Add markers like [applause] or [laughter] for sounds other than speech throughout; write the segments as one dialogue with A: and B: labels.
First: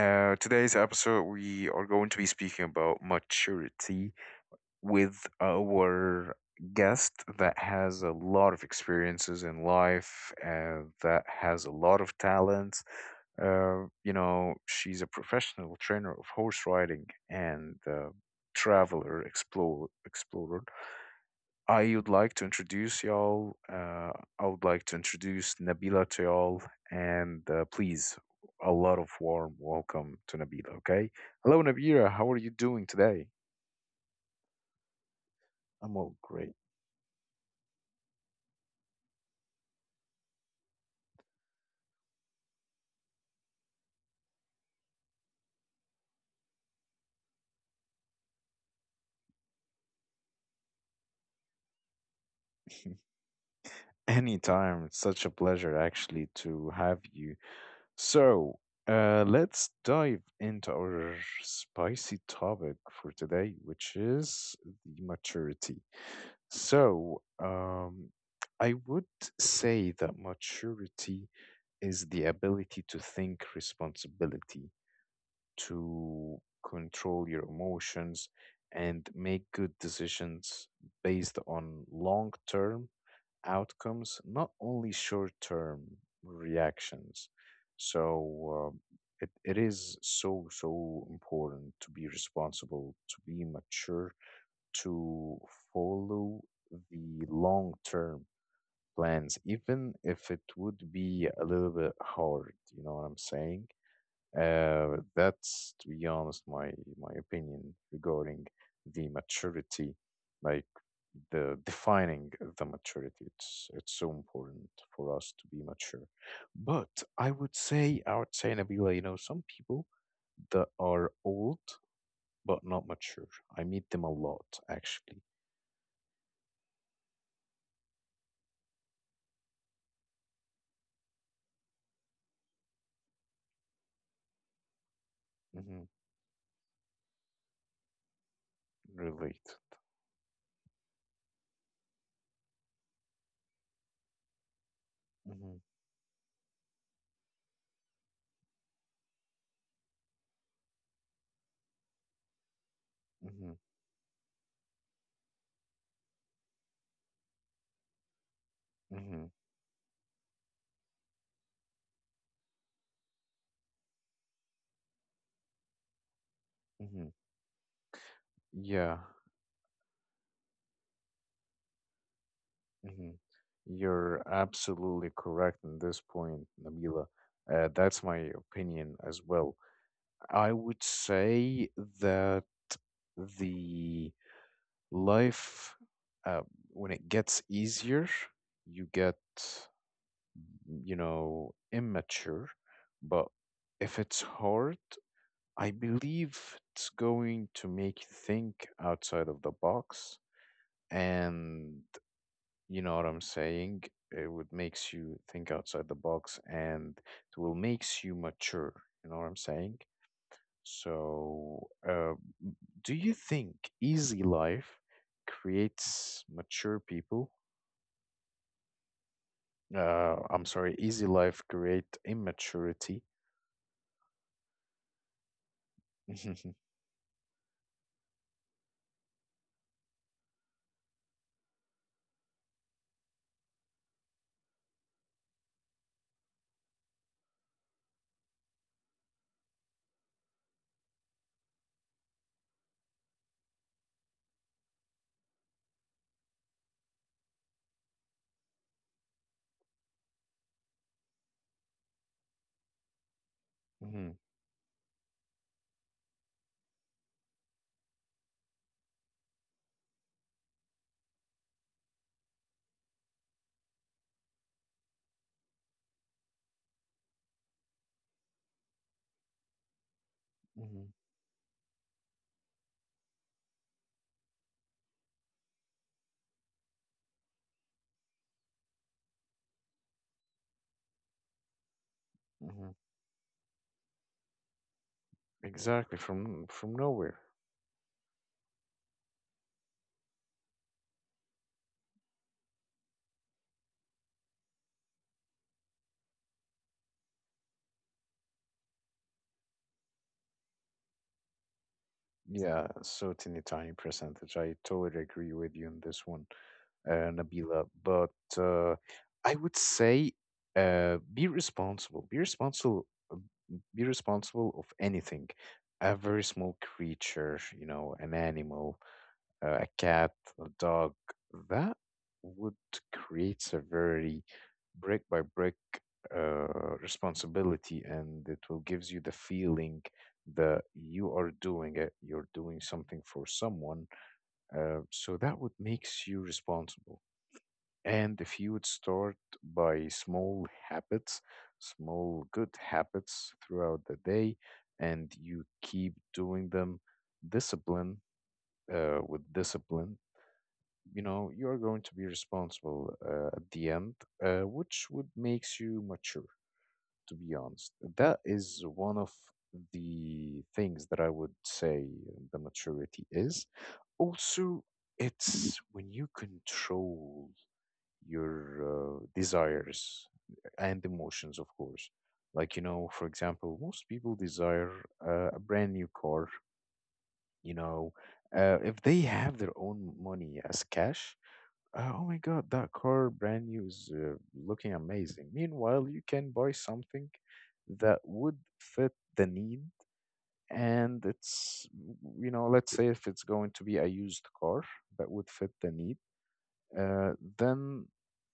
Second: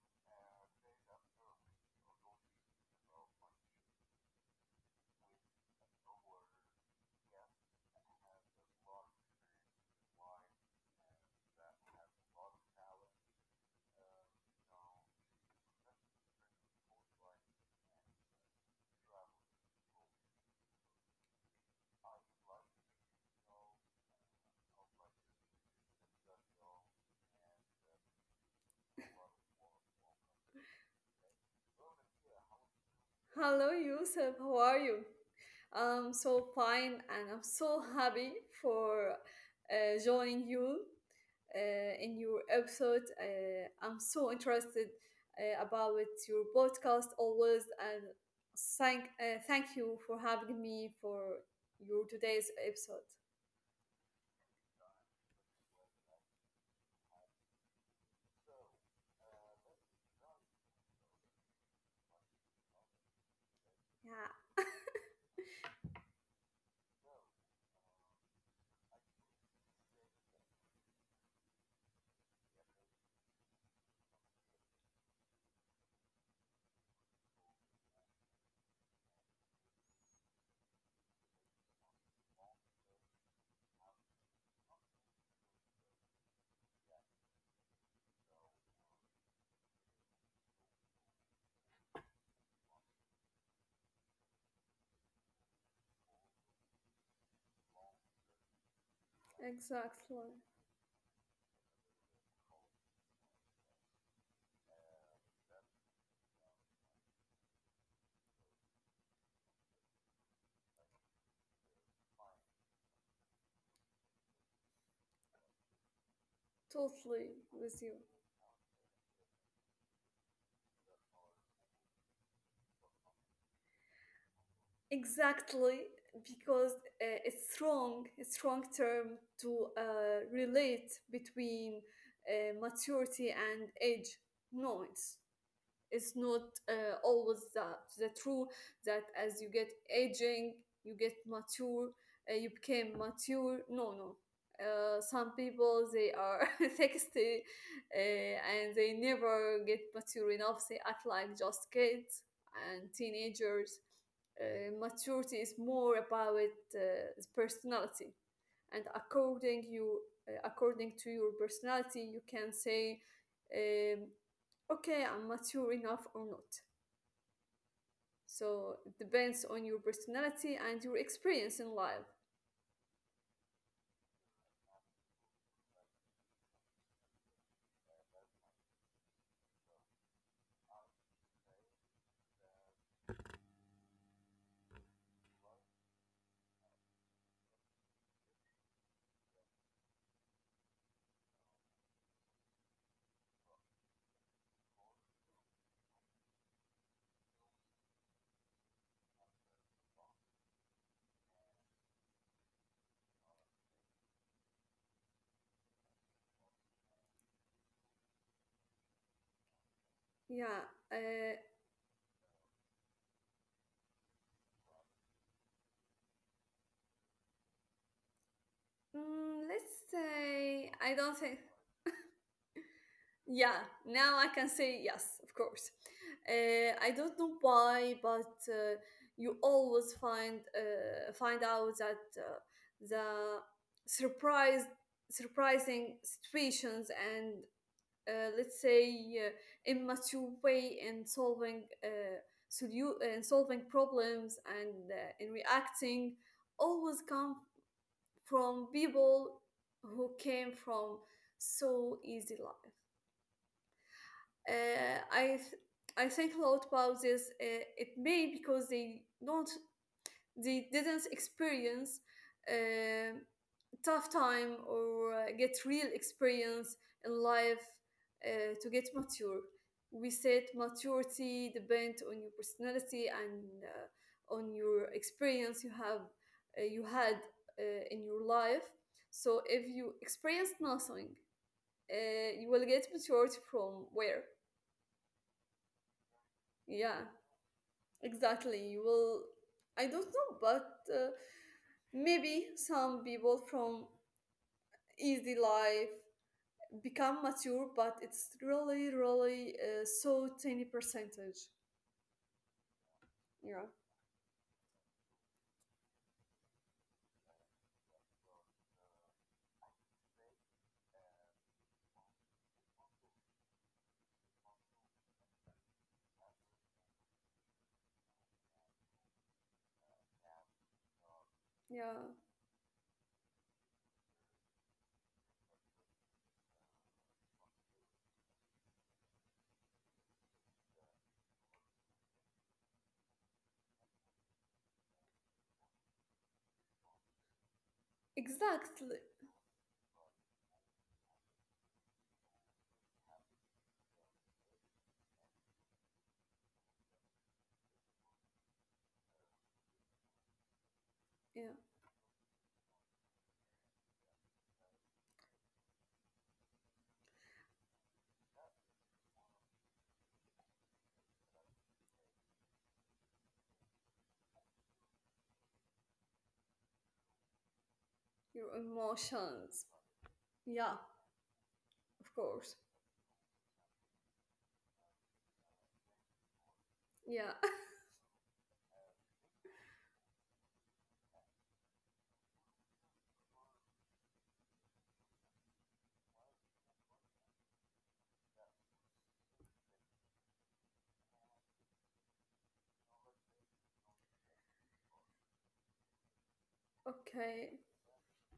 A: Today's episode, we are going to be speaking about maturity with our guest that has a lot of experiences in life, that has a lot of talents. You know, she's a professional trainer of horse riding and traveler, explorer. I would like to introduce y'all. Uh, I would like to introduce Nabila to y'all, and please, a lot of warm welcome to Nabila. Okay, hello Nabila, how are you doing today?
B: Hello, Yusuf. How are you?
A: I'm
B: I'm
A: all
B: so
A: great.
B: fine and I'm so happy for joining you in your episode. I'm so interested about your podcast always and thank you for having me for your today's episode.
A: Anytime, it's such a pleasure actually to have you. So, let's dive into our spicy topic for today, which is
B: Yeah,
A: the maturity. So, um, I would say that maturity is the ability to think responsibility, to control your emotions, and make good decisions based on long-term outcomes, not only short term reactions. So uh, it is so, so important to be responsible, to be mature, to follow the long term plans, even if
B: exactly.
A: it would be a little bit hard. You know what I'm saying? That's, to be honest, my opinion regarding the maturity, like the defining the maturity. It's so important for us to be mature. But
B: Totally with you.
A: I would say, Nabila, you know, some people that are old but not mature. I meet them a lot, actually.
B: Exactly, because it's wrong term to relate between maturity and age. No, it's
A: Hmm.
B: it's not always the true that as
A: Relate.
B: you get aging you get mature, you became mature. No, no, some
A: Hmm.
B: people they are [laughs] 60, and they never get mature enough. They act like just kids and
A: Hmm.
B: teenagers. Maturity is more about uh, personality and
A: Mm-hmm.
B: according you, according to your personality you can say, um, okay, I'm mature enough or not.
A: Mm-hmm.
B: So it
A: Yeah,
B: depends on your personality and your experience in life.
A: mm-hmm, you're absolutely correct in this point, Nabila. That's my opinion as well. I would say that the life, uh, when it gets easier, you get, you know, immature. But if it's hard, I believe it's going to make you think outside of the box. And you know what I'm saying? It would makes you think outside the box and it will makes you mature. You know what I'm saying?
B: Yeah. Uh,
A: So, do you think easy life creates mature people?
B: let's
A: I'm
B: say
A: sorry,
B: I
A: easy
B: don't think.
A: life create immaturity.
B: Yeah, now I can say yes, of course.
A: [laughs]
B: I don't know why, but you always find out that the surprise surprising situations and let's say, immature way in solving in solving problems and in reacting always come from people who came from so easy life.
A: Mhm, mhm,
B: Uh, I th- I think a lot about this. It may because they didn't experience um tough time or get real experience in life to get mature. We said
A: mhm,
B: maturity depends on your personality and on your experience you have, you had in your life. So if you experience nothing, you will
A: mhm.
B: get maturity from where?
A: Exactly, from
B: Yeah,
A: nowhere.
B: exactly. You will. I don't know, but maybe some people from easy life become mature, but it's really, really so tiny percentage.
A: Yeah, so teeny
B: Yeah,
A: tiny percentage. I totally agree with you on this one, Nabila. But uh, I would say Be responsible. Be responsible of anything. A very small creature, you know, an animal, a cat, a dog, that
B: yeah,
A: would create a very brick by brick uh, responsibility and it will gives you the feeling that you are doing it, you're doing something for someone. So that would makes you responsible. And if you would
B: exactly.
A: start by small habits, small good habits throughout the day, and you keep doing them discipline with discipline, you know you
B: Yeah,
A: are going to be responsible at the end, which would makes you mature. To be honest, that is one of the things that I would say. The maturity is also, it's when you control your
B: your emotions.
A: desires
B: Yeah,
A: and emotions, of course.
B: of
A: Like,
B: course.
A: you know, for example, most people desire a brand new car,
B: Yeah. [laughs]
A: you know, if they have their own money as cash. Oh my God, that car brand new is looking amazing. Meanwhile, you can buy something that would fit the need, and it's, you know, let's say if it's going to be a used car that would fit the need, uh,
B: Okay.
A: then,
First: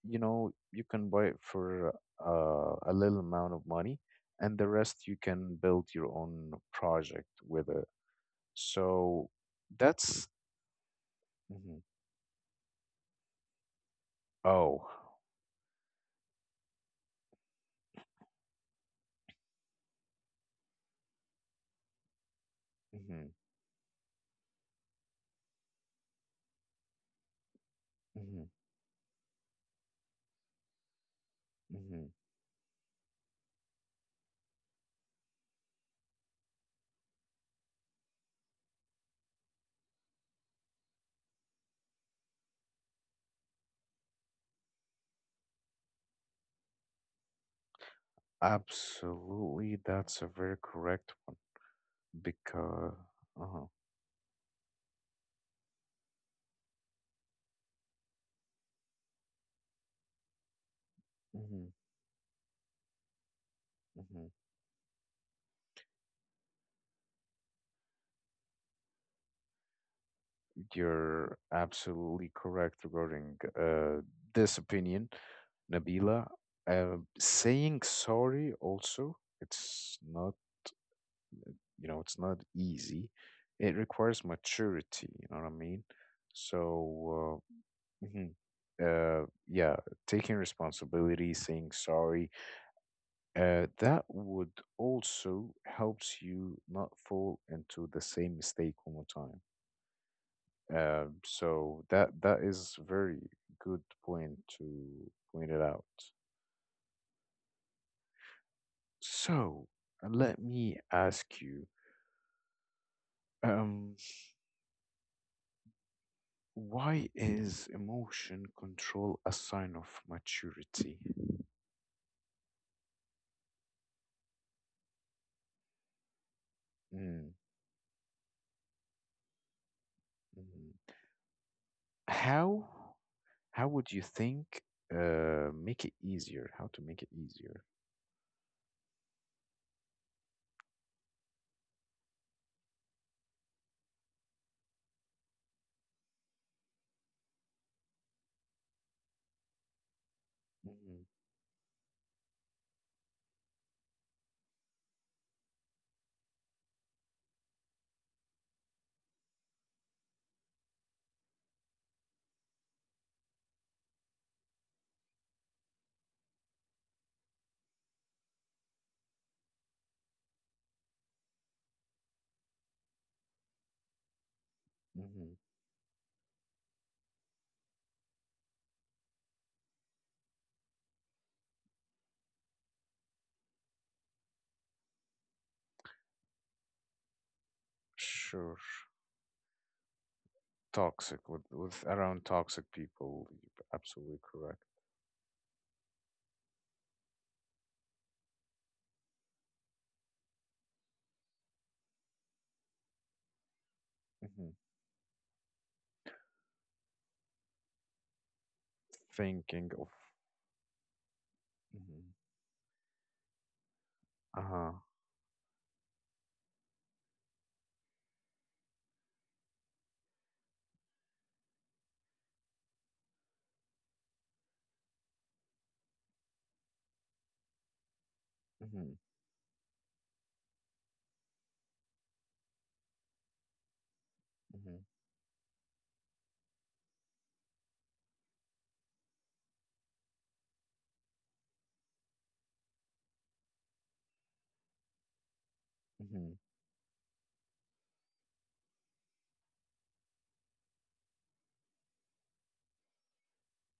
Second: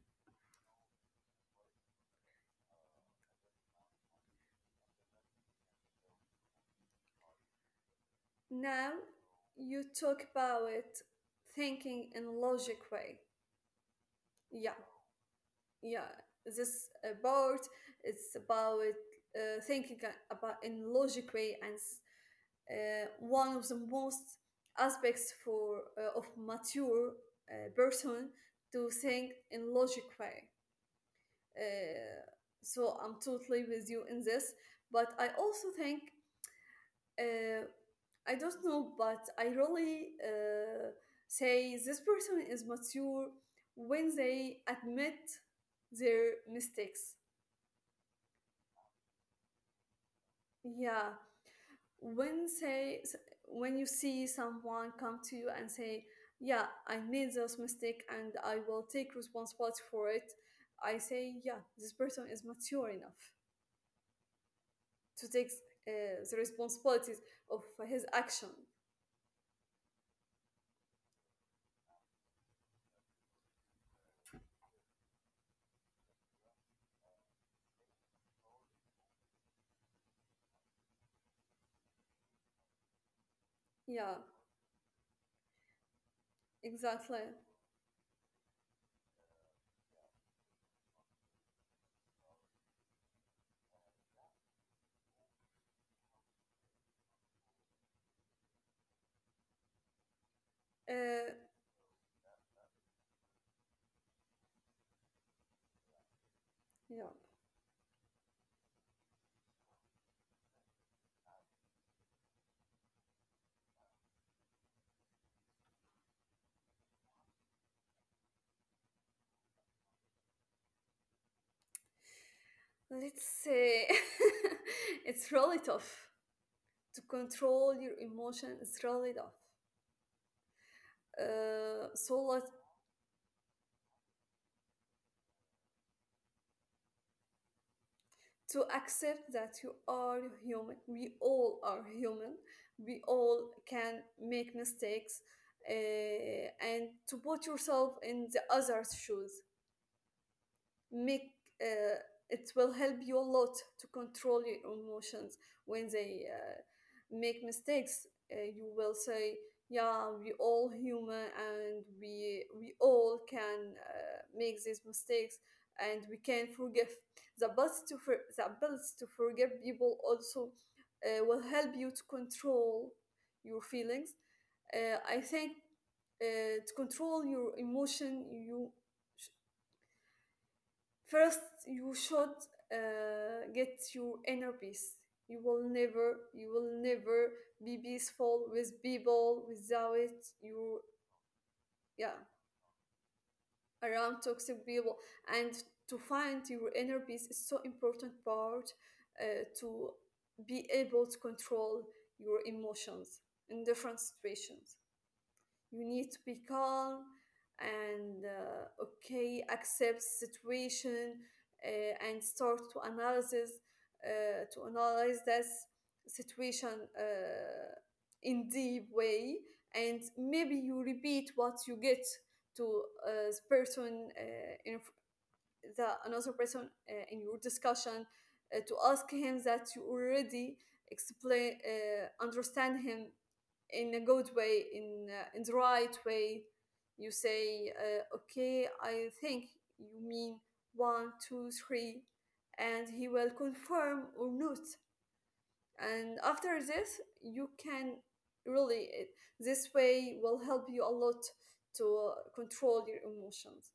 A: you know, you can buy it for a little amount of money, and the rest you can build your own project with it.
B: Now
A: So
B: you talk
A: that's,
B: about
A: mhm.
B: thinking in logic way. Yeah,
A: Oh,
B: yeah. This about it's about about in logic way, and
A: hmm.
B: one of the most aspects for of mature person
A: Hmm.
B: to think in logic way.
A: Hmm.
B: Uh, so I'm totally with you in this, but I also think, uh, I don't know, but I really say this person is mature when they admit their mistakes.
A: Absolutely, that's a very correct,
B: Yeah, when
A: because
B: say s-
A: uh
B: when you see someone come to you and say, yeah, I made this mistake and I will take responsibility for it. I say,
A: hmm.
B: yeah, this person is mature enough
A: Hmm.
B: to take uh, the responsibilities of his action.
A: You're absolutely correct regarding this opinion, Nabila. Saying sorry also, it's not, you know, it's not easy. It requires
B: Yeah,
A: maturity, you know what I mean?
B: exactly.
A: So, uh, mhm, yeah, taking responsibility, saying sorry. That would also helps you not fall into the same mistake one more time. Um,
B: uh,
A: so that that is very good point to point it out.
B: yeah
A: So let me ask you, um, why is emotion control a sign of maturity?
B: let's say [laughs] it's really tough to
A: Mm,
B: control your emotion. It's really tough,
A: mhm.
B: so let
A: How how would you think make it easier? How to make it easier?
B: to accept that you are human. We all are human. We all can make mistakes, and to put yourself in the other's shoes
A: Hmm.
B: make uh, it will help you a lot to control your emotions. When they make mistakes, you will say, yeah, we all human and we all can make these mistakes, and we can forgive. The the ability to forgive people also will help you to control your feelings, uh, i
A: Hmm.
B: think To control your emotion you sh- first, you should get your inner peace. You will never be peaceful
A: Sure,
B: with
A: sure.
B: people without you,
A: Toxic, with
B: yeah,
A: around toxic people, you're
B: around
A: absolutely correct.
B: toxic people. And to find your inner peace is so important part to be able to control your emotions in different
A: Hmm.
B: situations. You need to be calm and, okay,
A: Thinking of,
B: accept situation uh,
A: mhm,
B: and start to analysis uh, to
A: uh-huh.
B: analyze this situation uh, in deep way. And maybe you repeat what you get to the person in the another person in your discussion to
A: Hmm.
B: ask him that you already explain understand him in a good way
A: Hmm.
B: in the right way. You say, okay, I think you mean 1, 2, 3 and he will confirm or not. And
A: Hmm.
B: after this you can really, this way will help you a lot to control your emotions.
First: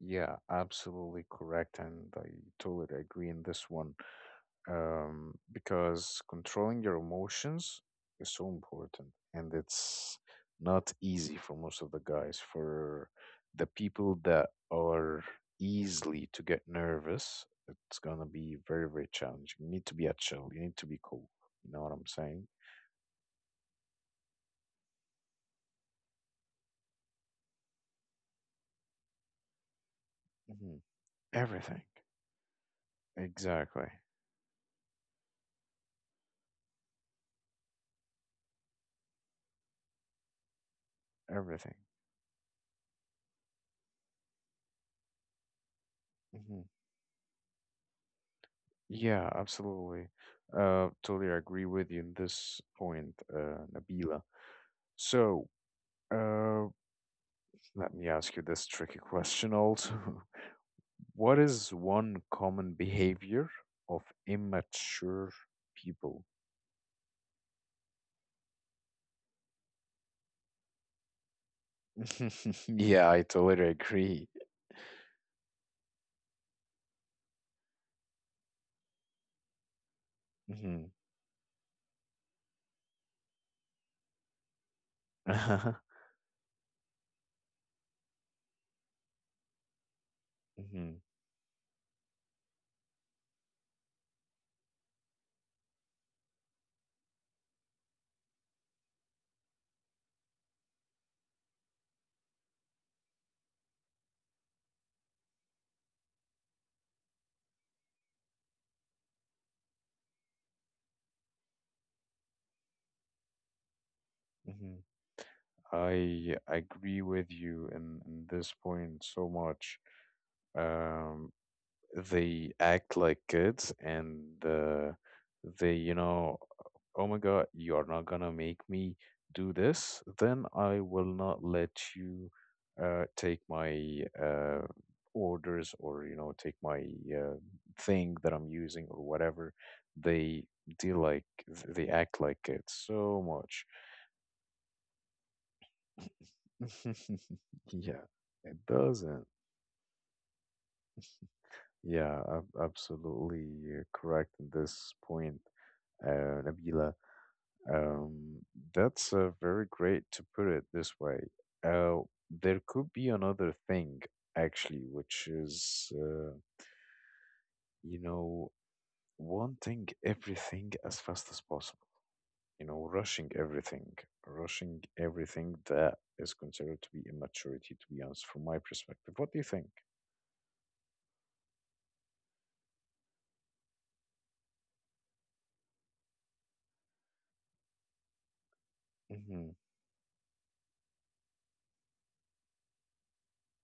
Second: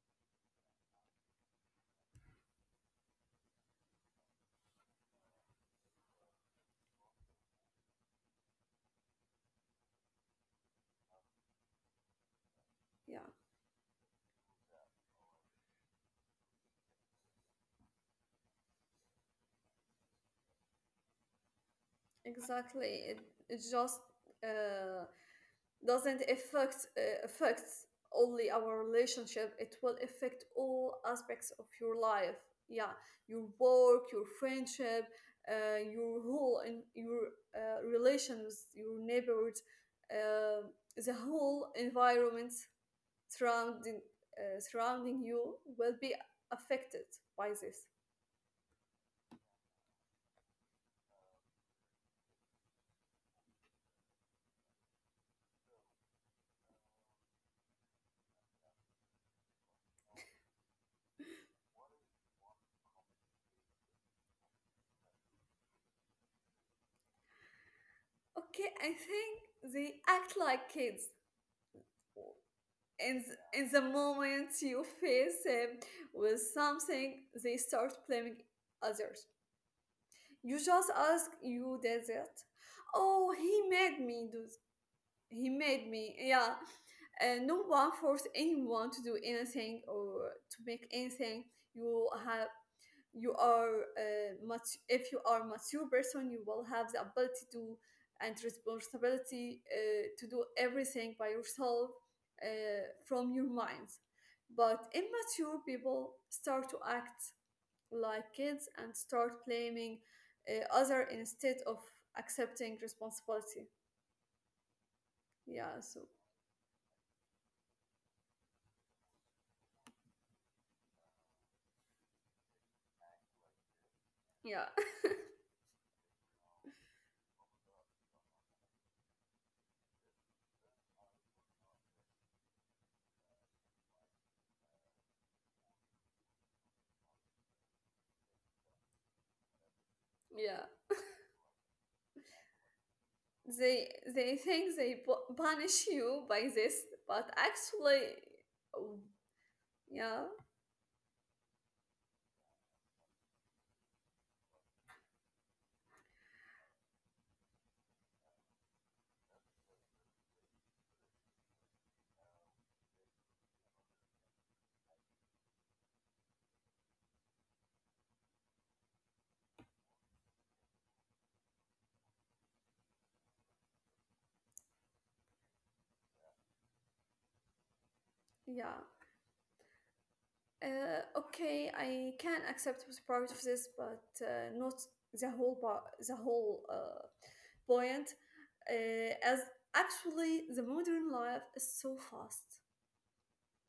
A: Yeah, absolutely correct, and I totally agree in this one. Because controlling your emotions is so important and it's not easy for most of the guys, for
B: Yeah.
A: the people that are easily to get nervous. It's gonna be very very challenging. You need to be at chill, you need to be cool. You know what I'm saying?
B: Exactly. It just uh, doesn't affect affects only our relationship. It will affect
A: Hmm.
B: all aspects of
A: Everything.
B: your life. Yeah, your
A: Exactly.
B: work, your friendship, your whole and your relations, your neighborhoods, uh, the whole
A: Everything.
B: environment surrounding surrounding you will be
A: Hmm.
B: affected by this.
A: Yeah, absolutely. Totally agree with you in this point, Nabila. So, uh let me ask you this tricky question also. [laughs] What is one common behavior of immature people?
B: Okay, I think they act like kids,
A: [laughs] Yeah, I
B: and
A: totally
B: in the
A: agree.
B: moment you face them with something, they start blaming others. You
A: Hmm.
B: just ask, you did it. Oh, he made me, yeah. No one forced anyone to do anything or to make
A: [laughs]
B: anything. you have you are, much, if you are mature person, you will have the ability to and responsibility to do everything by yourself, uh, from your mind. But immature people start to act like kids and start blaming other instead of accepting responsibility.
A: Hmm.
B: Yeah, so
A: I agree with you in this point so much. Um, they act like kids and
B: yeah.
A: they, you know, oh my god, you're not gonna make me do this, then I will not let you take my orders or, you know, take my uh, thing that I'm using or whatever. They
B: Yeah,
A: deal like, they act like it so much.
B: they think they punish you by this,
A: [laughs]
B: but
A: Yeah,
B: actually,
A: it
B: oh,
A: doesn't.
B: yeah,
A: Yeah, absolutely correct in this point, Nabila. Um, that's very great to put it this way. Uh, there could be another thing, actually, which is, you know, wanting everything as fast as possible, you know, rushing everything that is considered to be immaturity, to be honest, from my
B: yeah.
A: perspective. What do you think?
B: Okay, I can accept with part of this, but not the whole part, the whole point. As
A: Mm-hmm,
B: actually, the modern life is so fast.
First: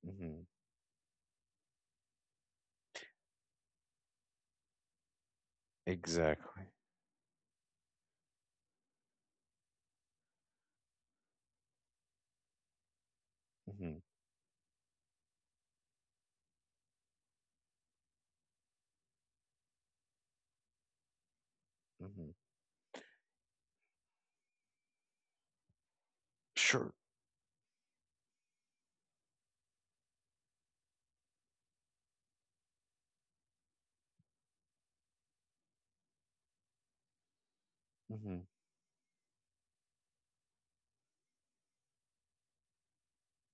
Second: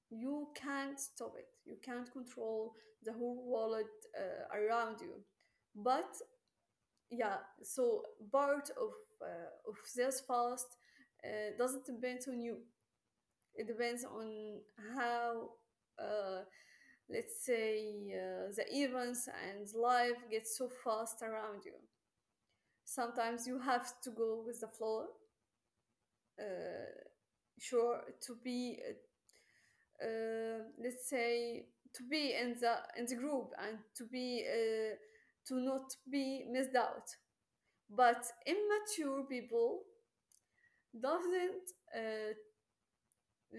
A: mm-hmm,
B: You can't stop it. You can't control the whole world around you. But
A: exactly.
B: yeah, so part of this fast doesn't depend on you. It
A: Mm-hmm,
B: depends on how, uh, let's say, the events and life get so fast around you.
A: mm-hmm,
B: Sometimes you have to go with the flow,
A: sure.
B: uh, sure, to be, let's say, to be in the group and to be, to not be missed out. But
A: Mm-hmm,
B: immature people doesn't, uh,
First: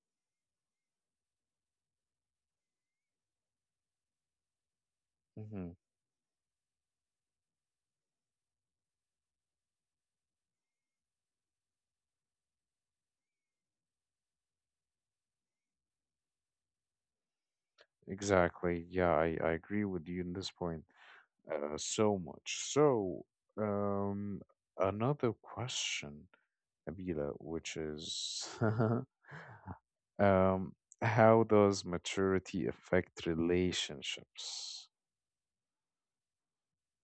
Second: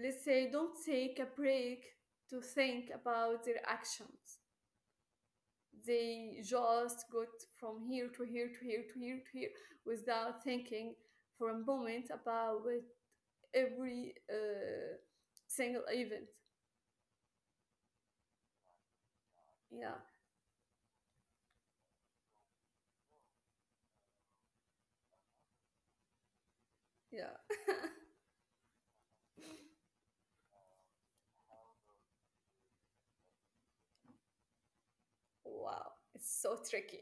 B: let's say, don't take a break to think about their actions.
A: mm-hmm,
B: They just got from here to here to here to here to here without thinking for a moment about every single event.
A: exactly. Yeah, I agree
B: Yeah,
A: with you in this point. So much. So, um, another question,
B: yeah.
A: Nabila, which is, [laughs] um, how does maturity affect relationships?
B: Wow, it's so tricky.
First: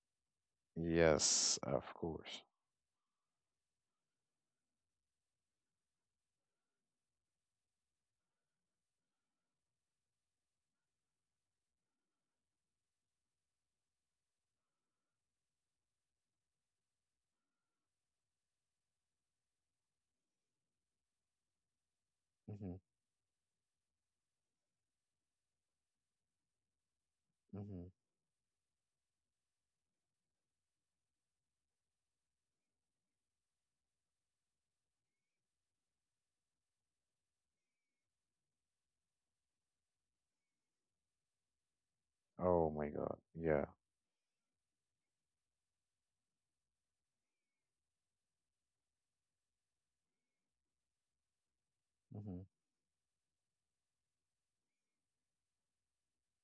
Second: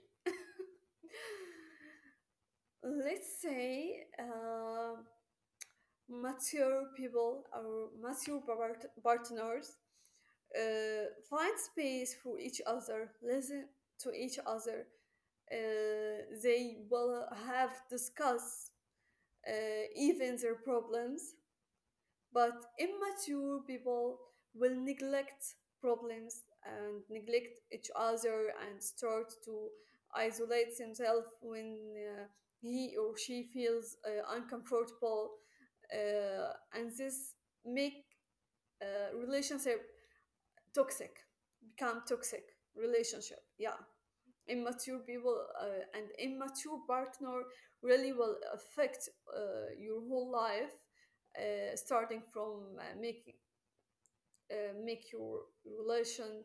A: Yes, of course.
B: [laughs] Let's say mature people, our mature partners, find space for each other, listen to each other. They will have discuss uh, even their problems, but
A: Mm-hmm.
B: immature people will neglect problems and neglect
A: Mm-hmm.
B: each other and start to isolate themselves when, uh, he or she feels uncomfortable, and this make relationship toxic become toxic
A: Oh my God.
B: relationship.
A: Yeah.
B: Yeah, immature people and immature partner really will affect your whole life, starting
A: Mm-hmm.
B: from making make your relation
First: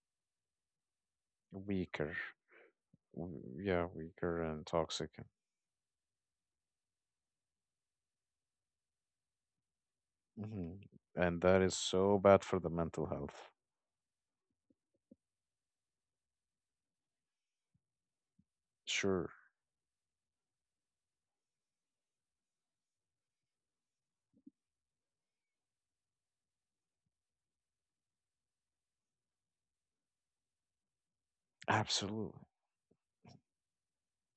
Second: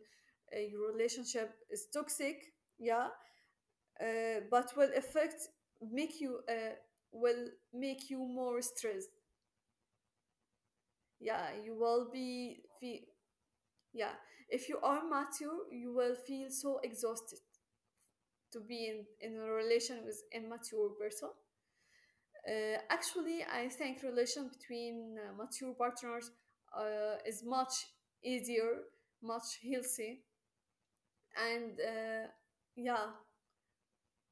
B: your relationship is
A: Weaker.
B: toxic. Yeah,
A: Yeah, weaker and
B: but will
A: toxic.
B: affect make you, will make you more stressed.
A: Mm-hmm. And that
B: Yeah,
A: is
B: you
A: so
B: will
A: bad for the
B: be
A: mental
B: fe-
A: health.
B: yeah, if you are mature, you will feel so exhausted to be
A: Sure.
B: in a relation with immature person. Actually, I think relation between mature partners is much easier, much healthy, and,
A: Absolutely.
B: yeah,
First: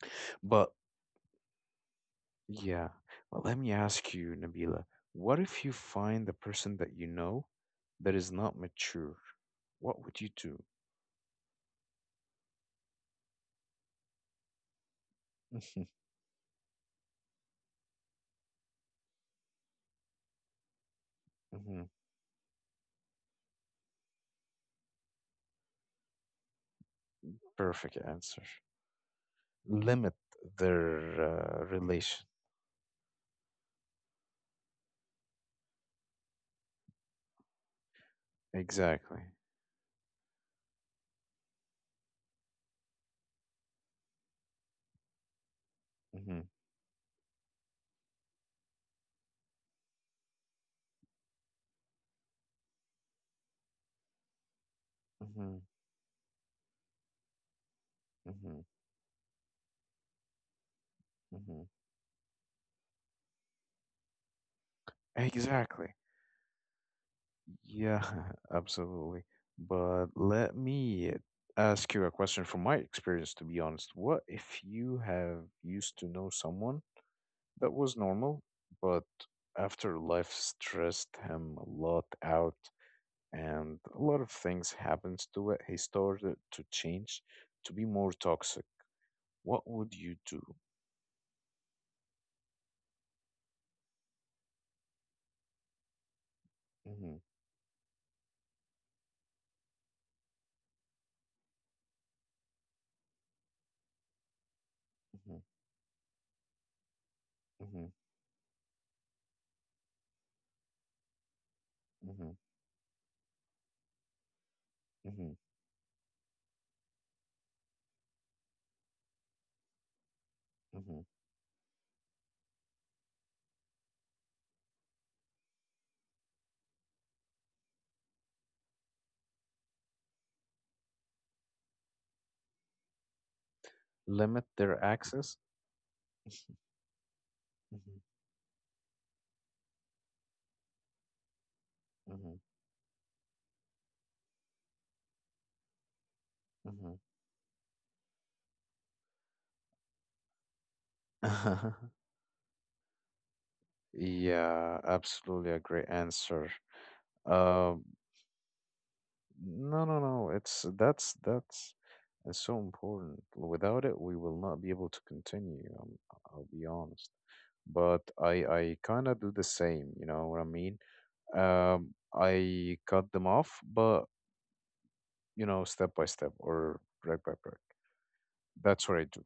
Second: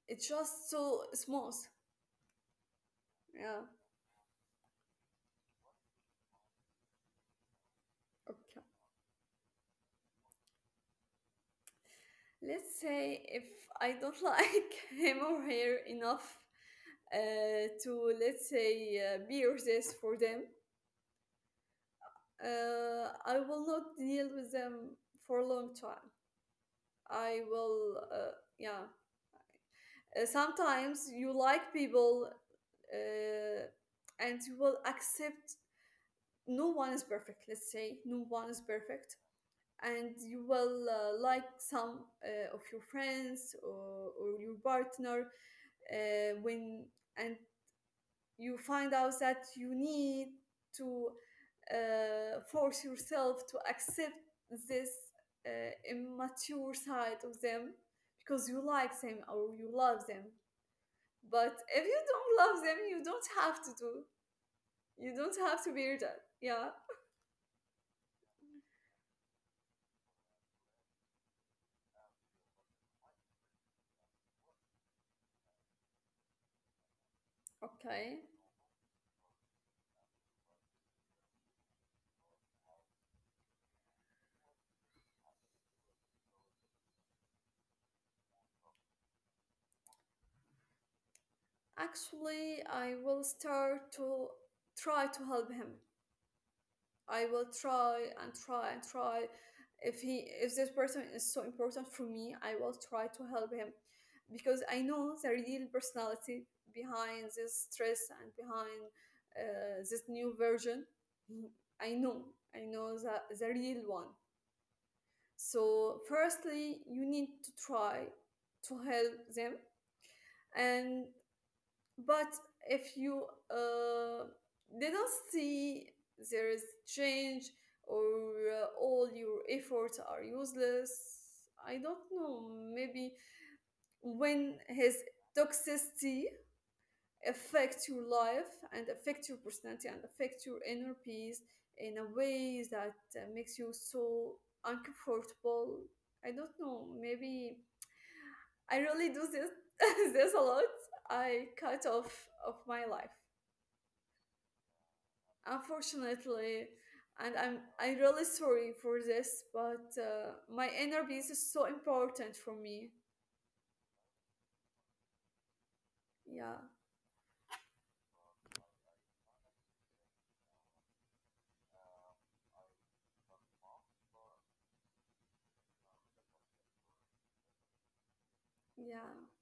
B: it's just
A: But
B: so smooth.
A: yeah. Well, let
B: Yeah.
A: me ask you, Nabila, what if you find the person that you know that is not
B: Okay.
A: mature? What would you do?
B: Let's say if I don't like [laughs] him or her
A: Mhm,
B: enough to, let's say, be with this for them,
A: mhm.
B: I will not deal with them for a long time. I will,
A: Perfect answer.
B: yeah.
A: Limit
B: Sometimes
A: their
B: you like people
A: relation.
B: uh, and you will accept no one is perfect, let's say, no one is perfect.
A: Exactly.
B: And you will, like some of your friends or your partner
A: Hmm.
B: when and you find out that you need to force yourself to accept this
A: Hmm.
B: immature side of them because
A: Hmm.
B: you like them or you love them.
A: Hmm.
B: But if you don't love them, you don't have to do. You don't have to
A: Exactly.
B: bear that. Yeah.
A: Yeah, [laughs] absolutely. But let me ask you a question from my experience, to be honest. What if you have used to know someone? That was
B: Okay.
A: normal, but after life stressed him a lot out and a lot of things happens to it, he started to change to be more toxic. What would you do?
B: Actually, I will start to try to help him.
A: Hmm.
B: I will try and try and try. If this person is so important for me, I will try to help him because I know
A: Hmm.
B: the real personality behind this
A: Hmm.
B: stress and behind this new version. I
A: Hmm.
B: know, I know the real one.
A: Hmm.
B: So, firstly, you need to try to help them,
A: Hmm.
B: and but if you uh, didn't see there is change, or all your efforts are useless, I don't know. Maybe
A: Limit
B: when
A: their
B: his
A: access?
B: toxicity affects your
A: Hmm.
B: life and affect your personality and affect your inner peace in a
A: Hmm.
B: way that makes you so uncomfortable. I don't know.
A: Hmm.
B: Maybe I really do this [laughs] this a lot. I cut
A: [laughs]
B: off of my life.
A: Yeah, absolutely a great answer.
B: Unfortunately, and I'm
A: Um,
B: really sorry for this, but
A: No, no, no.
B: my
A: It's
B: inner peace is so
A: that's
B: important
A: it's
B: for
A: so
B: me.
A: important. Without it, we will not be able to continue.
B: Yeah,
A: I'll be honest. But I kind of do the same. You know what I mean? I cut them off, but you know, step by step or brick by brick. That's
B: yeah.
A: what I do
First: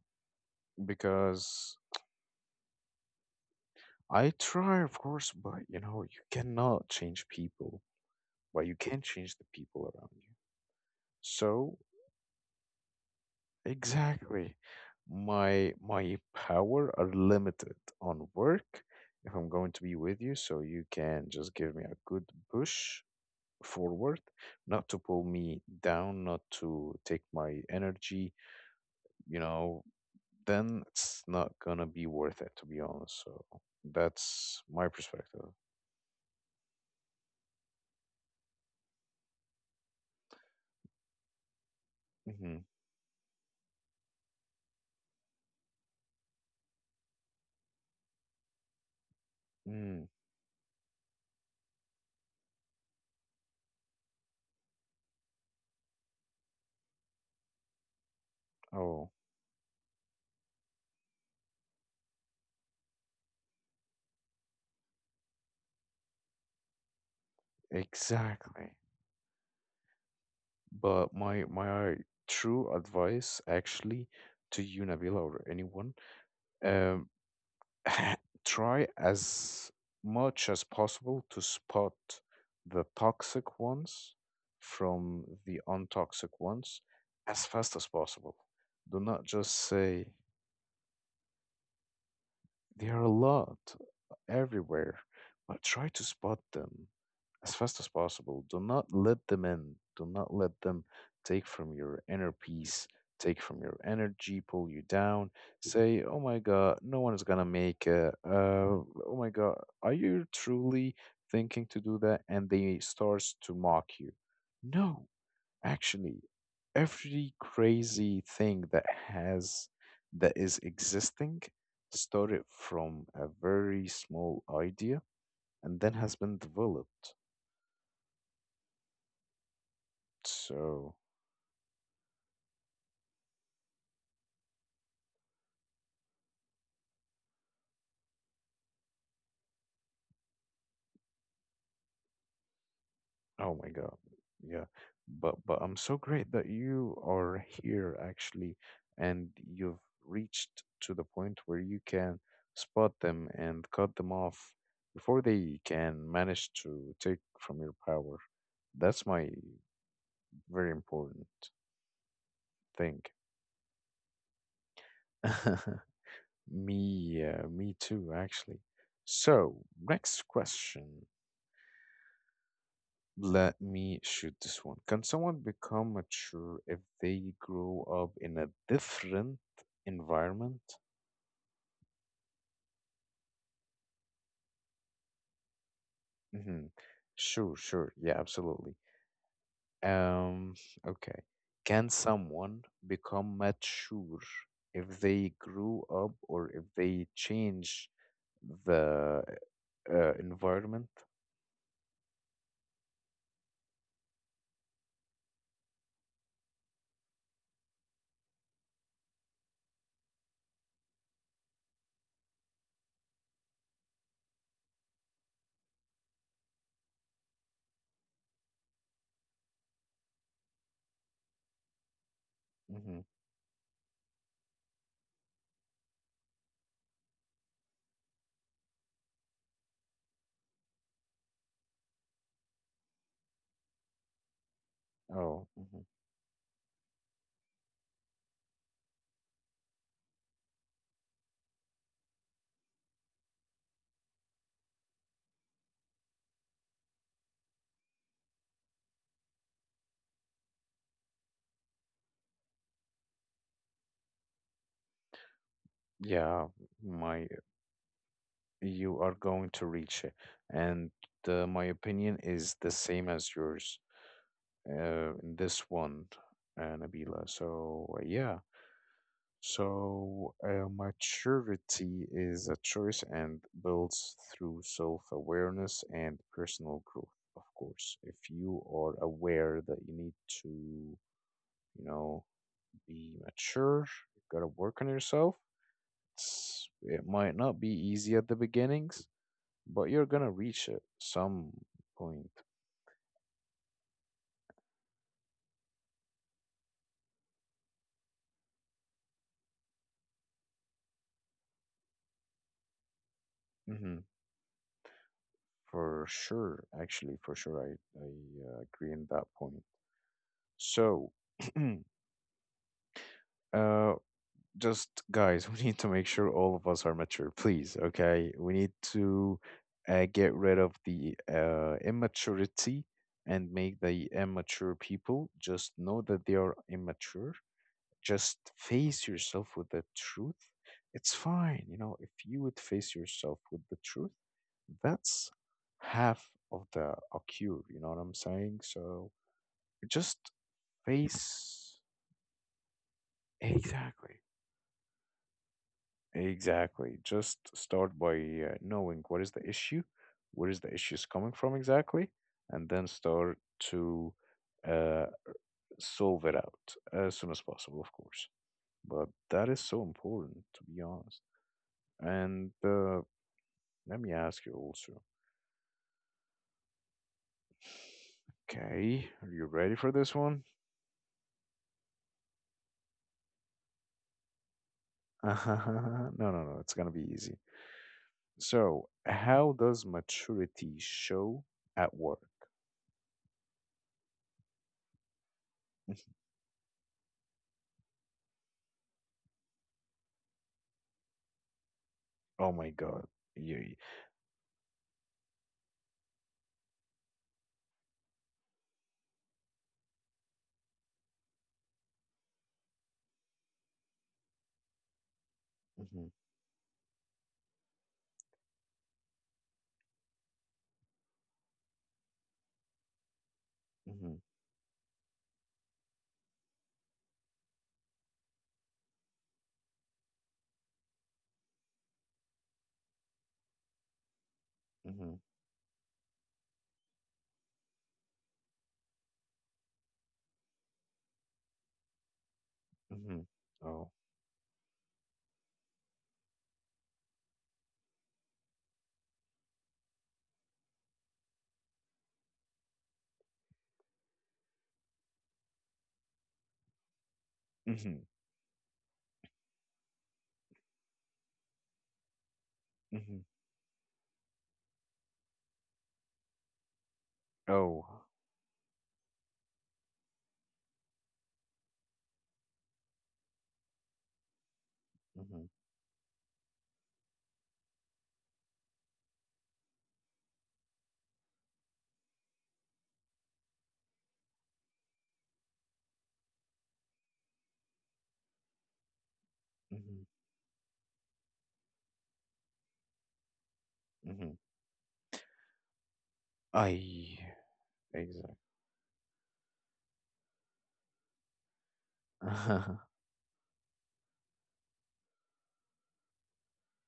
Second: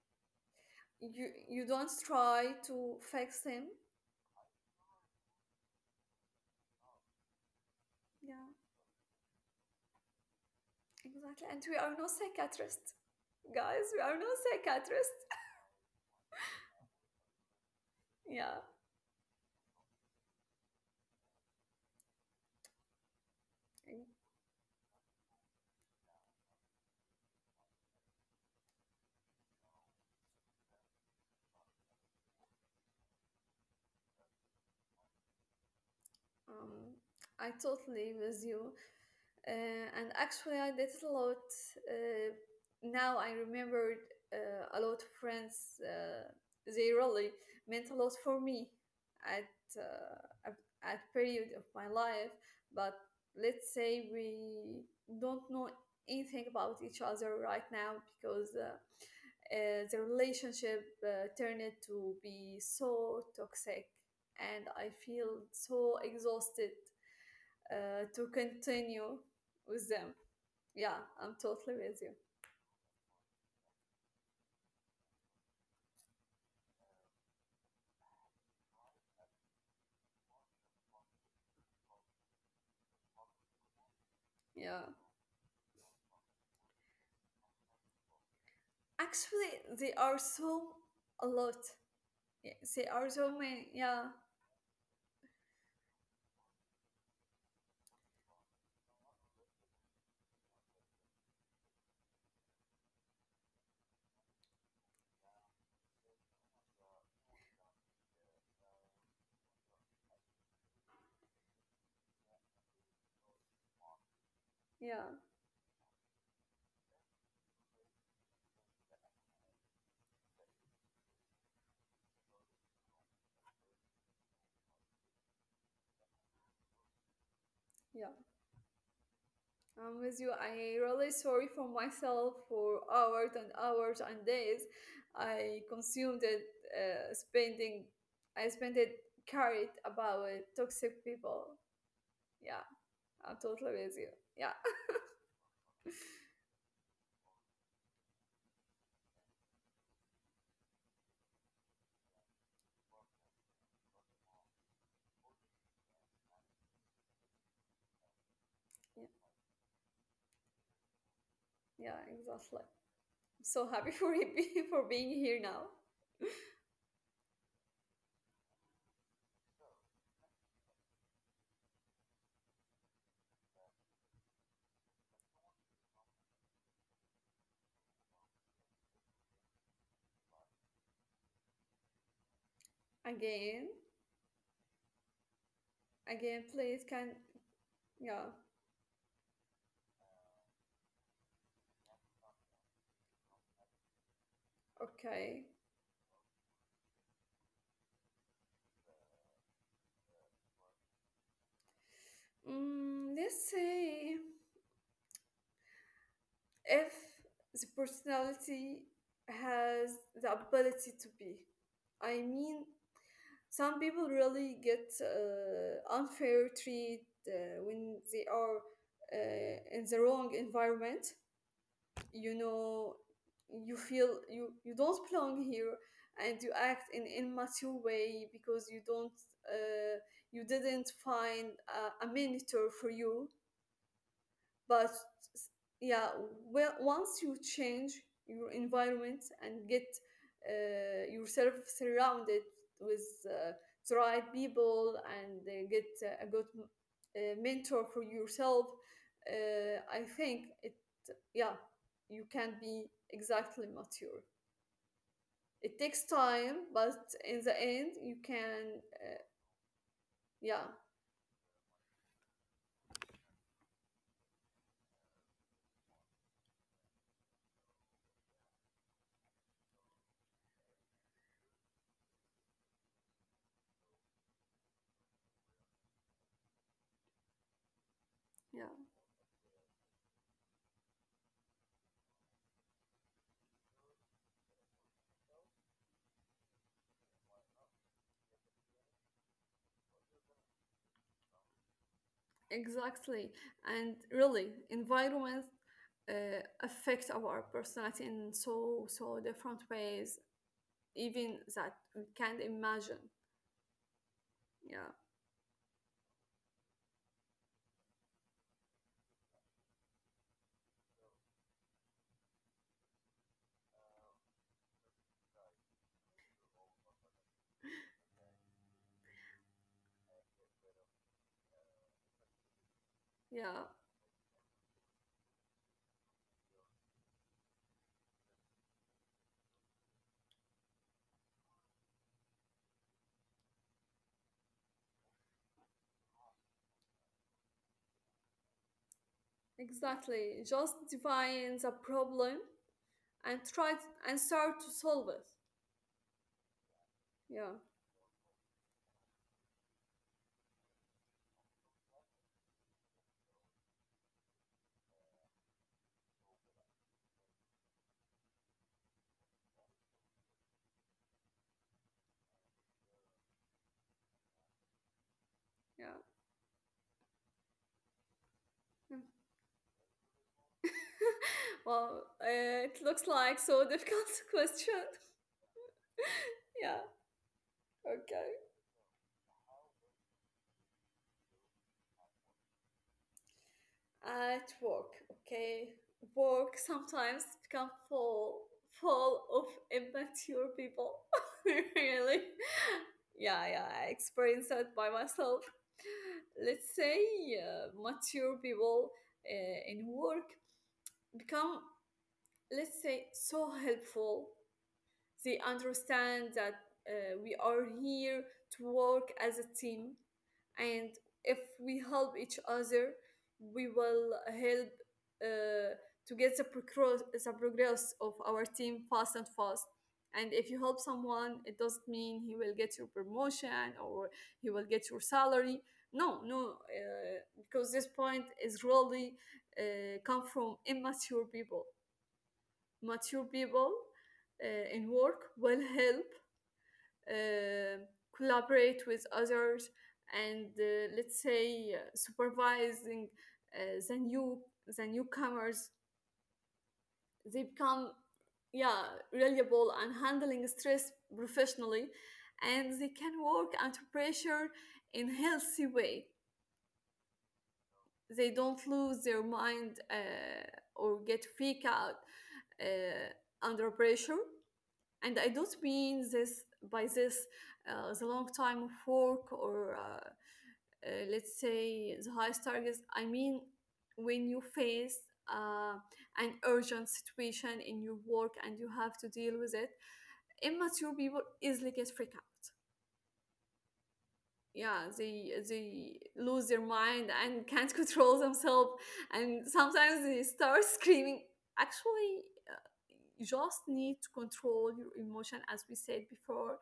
B: You
A: because
B: don't try to fix him.
A: I try, of course, but you know, you cannot change people,
B: Yeah,
A: but you can change the people around you.
B: exactly, and we
A: So
B: are no psychiatrists, guys, we are no
A: exactly.
B: psychiatrists.
A: My power are limited on
B: Yeah.
A: work. If I'm going to be with you, so you can just give me a good push forward, not to pull me down, not to take my energy, you know, then it's not gonna be worth it, to be honest. So that's my perspective.
B: Um i totally with you. And actually, I did it a lot. Uh,
A: Hmm.
B: now I remembered a lot of friends. They really meant a lot for me at,
A: Mm.
B: uh, at- at period of my life. But let's say we don't know anything about each other right now because
A: Oh,
B: the relationship turned to be so toxic, and I feel so exhausted to
A: exactly.
B: continue with them. Yeah,
A: But
B: I'm totally
A: my
B: with you.
A: true advice actually to you, Nabila, or anyone, Um, [laughs] try as much as possible to spot the toxic ones
B: Yeah.
A: from the untoxic ones as fast as possible. Do not just
B: Actually, they
A: say,
B: are so a lot. Yeah, they
A: there are a
B: are so
A: lot
B: many. Yeah,
A: everywhere, but try to spot them as fast as possible. Do not let them in. Do not let them take from your inner peace, take from your energy, pull you down. Say, oh my God, no one is going to make it. Oh my God, are you truly thinking to do that? And they starts to mock you. No,
B: yeah,
A: actually, every crazy thing that is existing started from a very small idea and then has been developed.
B: yeah. I'm with you. I
A: So,
B: really sorry for myself for hours and hours and days. I consumed it, uh, spending, I spent it carried about toxic people. Yeah, I'm
A: oh my
B: totally
A: God.
B: with you. Yeah,
A: Yeah. But I'm so great that you are here actually, and you've reached to the point where you can spot them and cut them off before they can manage to take from your power. That's
B: yeah,
A: my very important
B: yeah exactly.
A: thing.
B: I'm so happy for [laughs] for being here now.
A: [laughs] Me, me too, actually. So, next question. Let me shoot this one. Can someone become mature if they grow up in a different environment?
B: Again, again,
A: Hmm.
B: please can
A: Sure, sure. Yeah,
B: yeah,
A: absolutely. Um, okay. Can someone become mature if they
B: okay.
A: grew up or if they change the environment?
B: Mm, let's say if the personality has the ability to be. I mean, some people really get unfair treat when they are in the wrong environment. You know,
A: Hmm.
B: you feel you don't belong here and you act in immature way because you don't uh, you didn't find a mentor for you but
A: Oh, hmm,
B: yeah, well, once you change your environment and get yourself surrounded with uh, the right people and get a good mentor for yourself, I think it yeah, you can be exactly mature. It takes
A: yeah.
B: time, but
A: My,
B: in the end, you can,
A: you are going to reach it,
B: yeah.
A: and my opinion is the same as yours in this one, Nabila. So, yeah. So, maturity is a choice and builds through self awareness and personal growth, of course. If you
B: Yeah,
A: are aware that you need to, you know, be mature, you gotta work on yourself. It might not be easy at the beginnings, but you're gonna reach it some point.
B: exactly. And really, environment affects our personality in so so different ways, even that we can't imagine.
A: Hmm.
B: Yeah,
A: For sure, actually, for sure, I agree on that point. So, [clears throat] uh, just guys, [laughs] we need to make sure all of us are mature, please. Okay, we need to get rid of the immaturity and
B: yeah,
A: make the immature people just know that they are immature. Just face yourself with the truth. It's fine, you know, if you would face yourself with the truth. That's half of the cure, you know what I'm saying? So just
B: exactly. Just define the
A: face.
B: problem and try to,
A: Exactly,
B: and start to solve it.
A: exactly, just
B: Yeah,
A: start by knowing what is the issue, where is the issues coming from exactly, and then start to uh, solve it out as soon as possible, of course. But that is so important, to be honest. And let me ask you also.
B: yeah.
A: Okay, are you ready for this one?
B: [laughs] Well, it looks like so difficult [laughs] question.
A: [laughs] No, no, no, it's
B: Yeah,
A: gonna be easy.
B: okay.
A: So, how does maturity show at work?
B: At work, okay.
A: [laughs]
B: Work sometimes become full of immature people. [laughs] Really.
A: Oh my God.
B: Yeah, yeah,
A: You.
B: I experienced that by myself. Let's say mature people in work become, let's say, so helpful. They understand that we are here to work as a team, and if we help each other, we will
A: Mhm.
B: help uh, to get the progress of our team fast and fast. And if you help someone, it doesn't mean he will get your promotion or he will get your
A: Mhm.
B: salary. No, no, because this point is really come from immature people.
A: Mhm.
B: Mature
A: Oh.
B: people in work will help uh, collaborate with others and let's say supervising the new the newcomers they
A: Mhm.
B: become yeah reliable and handling stress professionally, and they can
A: Mhm.
B: work under pressure in healthy way.
A: Oh.
B: They don't lose their mind, or get freak out uh, under pressure. And I
A: Mhm.
B: don't mean this by this the long time of work or let's say the highest targets. I mean, when you face uh, an urgent situation in your work and you have to deal with it,
A: Mhm.
B: immature people easily get freaked out,
A: Mhm.
B: yeah, they lose their mind
A: I.
B: and can't [laughs] control
A: Exactly.
B: themselves, and sometimes they start screaming actually.
A: [laughs]
B: uh, you just need to control your emotion as we said before,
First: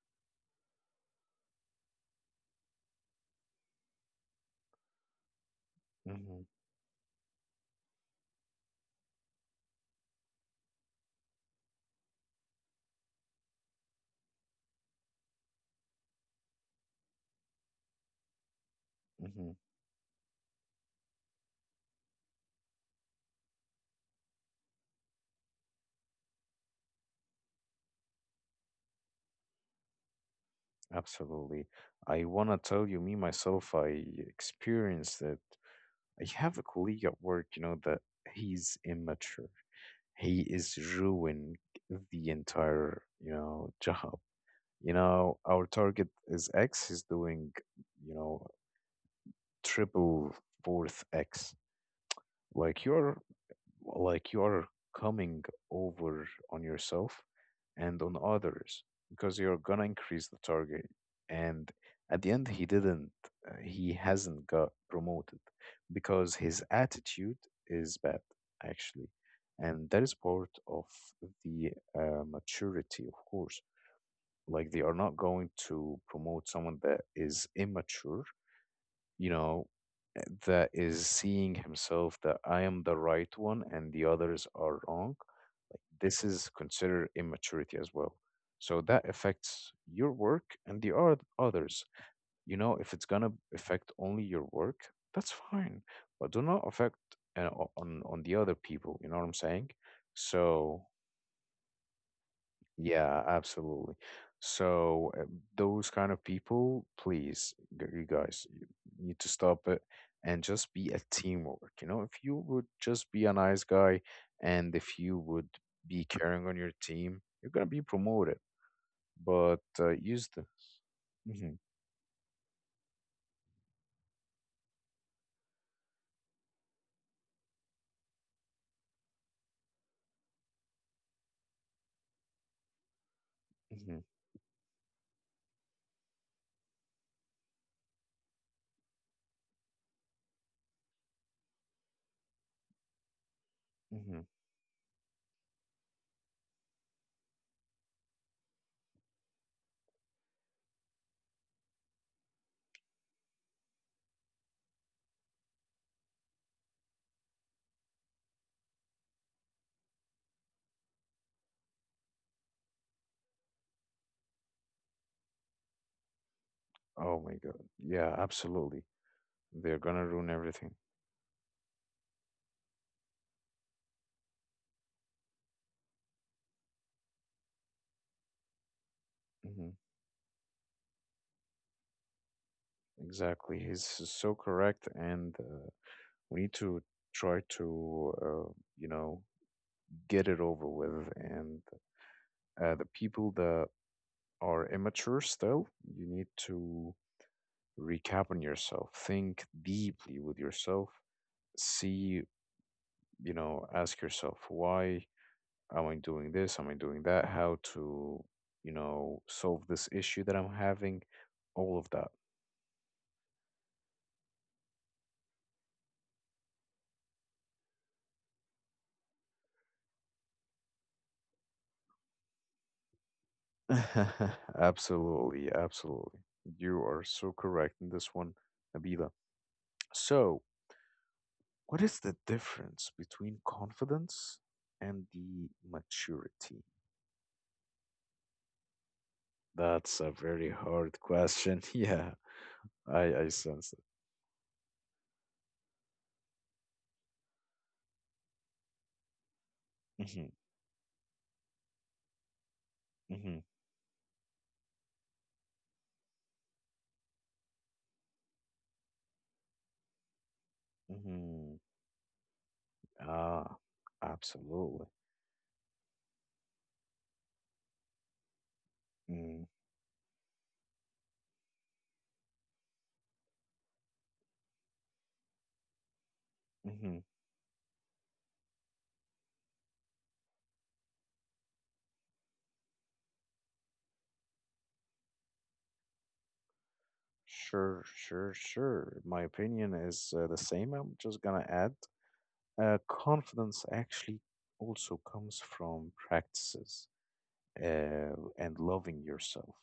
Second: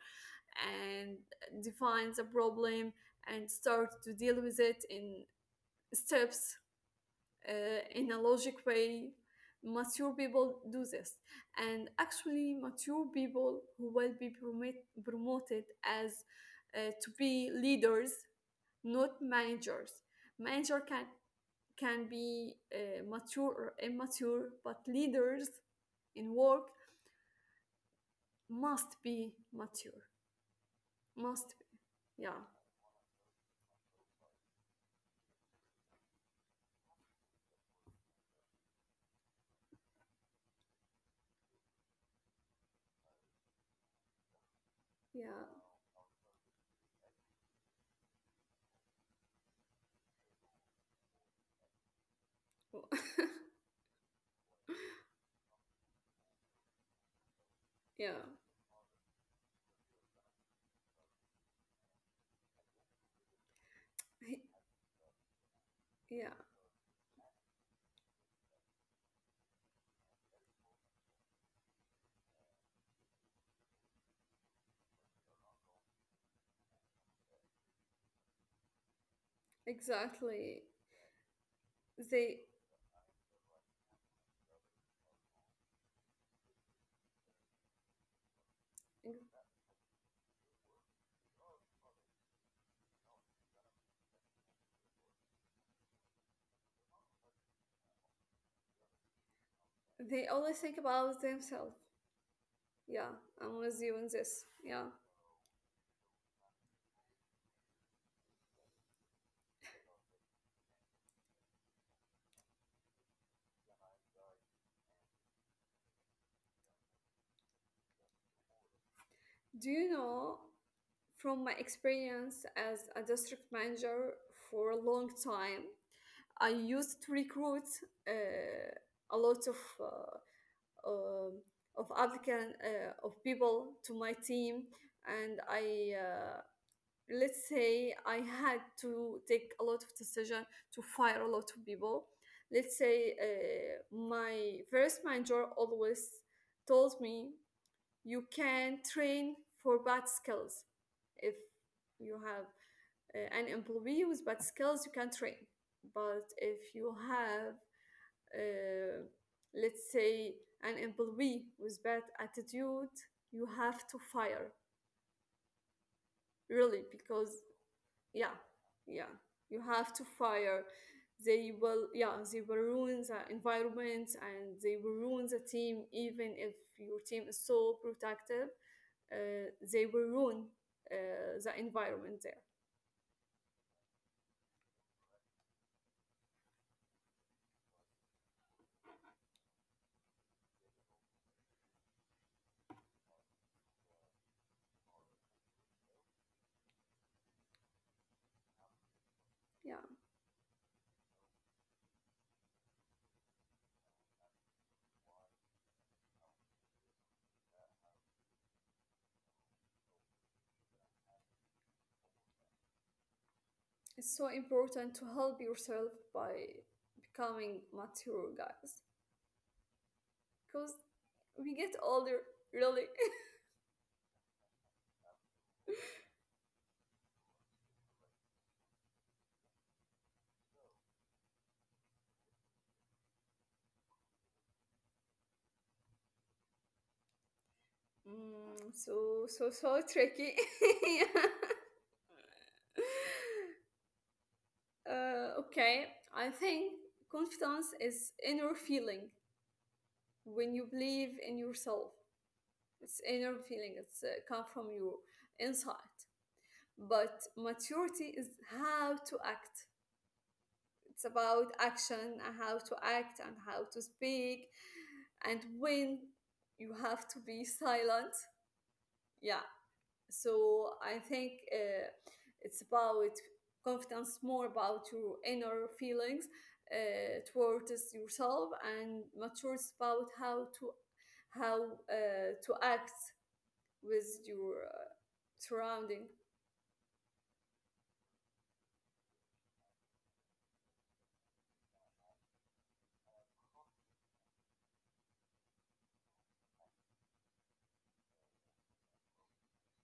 B: and define the problem and start to deal with it in
A: Mhm.
B: steps, in a logic way. Mature people do this, and actually mature people who will be promoted as to be leaders, not
A: Mhm.
B: managers. Manager can be mature or immature, but leaders in work must be mature. Must be.
A: Absolutely.
B: Yeah.
A: I wanna tell you, me myself, I experienced it. I have a colleague at work, you know, that he's immature. He is ruining the entire, you know, job. You
B: Yeah
A: know, our target is X. He's doing, you know, triple fourth X, like you're, like you are coming over on yourself
B: [laughs] yeah
A: and on others, because you're gonna increase the target. And at the end he didn't, he hasn't got promoted,
B: yeah
A: because his attitude is bad, actually. And that is part of the maturity, of course. Like, they are not going to promote someone that is immature, you know, eh,
B: exactly.
A: that is seeing himself
B: They
A: that I am the right one and the others are wrong. This is considered immaturity as well. So that affects your work and the others. You know, if it's gonna affect only your work, that's fine, but do not affect on the other people. You know what I'm saying?
B: they only think
A: So
B: about themselves. Yeah,
A: yeah,
B: I'm with you in
A: absolutely.
B: this. Yeah.
A: So those kind of people, please, you guys, you need to stop it and just be a teamwork. You know, if you would just be a nice guy and if you would be caring on your team, you're gonna be promoted.
B: Do
A: But
B: you know,
A: use the.
B: from my
A: Hmm.
B: experience as a district manager for a long time, I used to recruit uh, a lot um of applicant of people to
A: Hmm.
B: my team, and I let's say I had to take a lot of decision to fire a lot of people. Let's say
A: Hmm.
B: my first manager always told me you can train for bad skills. If you have an employee with bad skills, you can train. But if you have, uh, let's say, an employee with bad attitude, you have to fire, really, because
A: Oh my God. Yeah,
B: yeah,
A: absolutely.
B: yeah. You have
A: They're
B: to
A: gonna ruin
B: fire.
A: everything.
B: They will, yeah, they will ruin the environment and they will ruin the team, even if your team is so protective. They
A: Hmm.
B: will ruin the environment there.
A: Exactly. He's so correct, and we need to try to, you know, get it over with. And the people that are immature still, you need to recap on yourself, think
B: Yeah,
A: deeply with yourself, see, you know, ask yourself, why am I doing this? Am I doing that? How to, you know, solve this issue that I'm having? All of that.
B: it's so important to help yourself by becoming mature, guys, because we get older, really.
A: [laughs] Absolutely,
B: [laughs]
A: absolutely. You are so correct in this one, Nabila. So, what is the difference between confidence and the maturity?
B: Mm, so so so
A: That's a
B: tricky.
A: very
B: [laughs]
A: hard question. [laughs] Yeah,
B: Yeah.
A: I sense it.
B: Okay, I think confidence is inner feeling
A: Mm-hmm,
B: when you believe in yourself. It's inner
A: mm-hmm,
B: feeling. It's come from your inside. But maturity is how to act. It's about
A: mm-hmm.
B: action and how to act and how
A: Ah,
B: to speak,
A: absolutely.
B: and when you have to be silent. Yeah,
A: Mm,
B: so I think it's about confidence more about your inner feelings
A: mm-hmm.
B: towards yourself, and maturity is about how to act with your surrounding.
A: Sure, sure, sure. My opinion is the same. I'm just gonna add confidence actually also comes from practices and loving yourself.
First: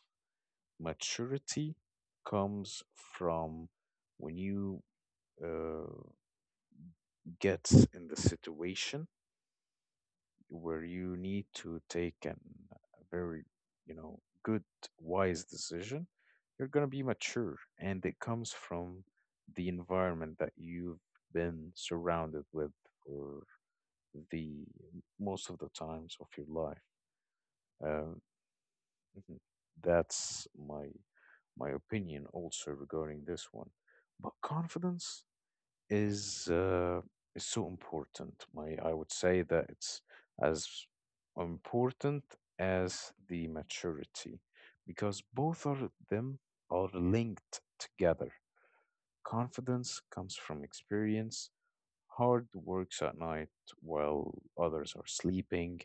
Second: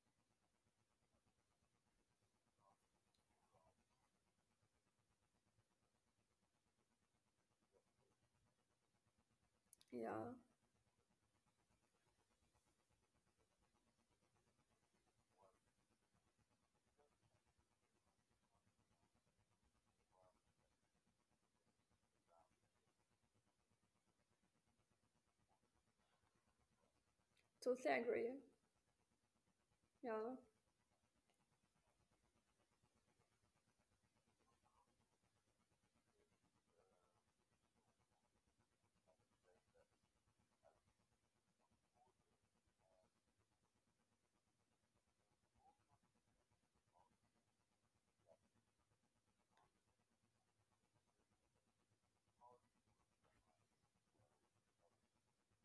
A: Maturity comes from when you uh, get in the situation
B: Yeah,
A: where you need to take an, a very, you know, good, wise decision. You're going to be mature, and it comes from the environment that you've been surrounded with for the most of the times of your life.
B: totally
A: Um.
B: agree.
A: Mhm. That's
B: yeah
A: my opinion also regarding this one. But confidence is uh, is so important. My I would say that it's as important as the maturity, because both of them are linked together. Confidence comes from experience, hard works at night while others are sleeping,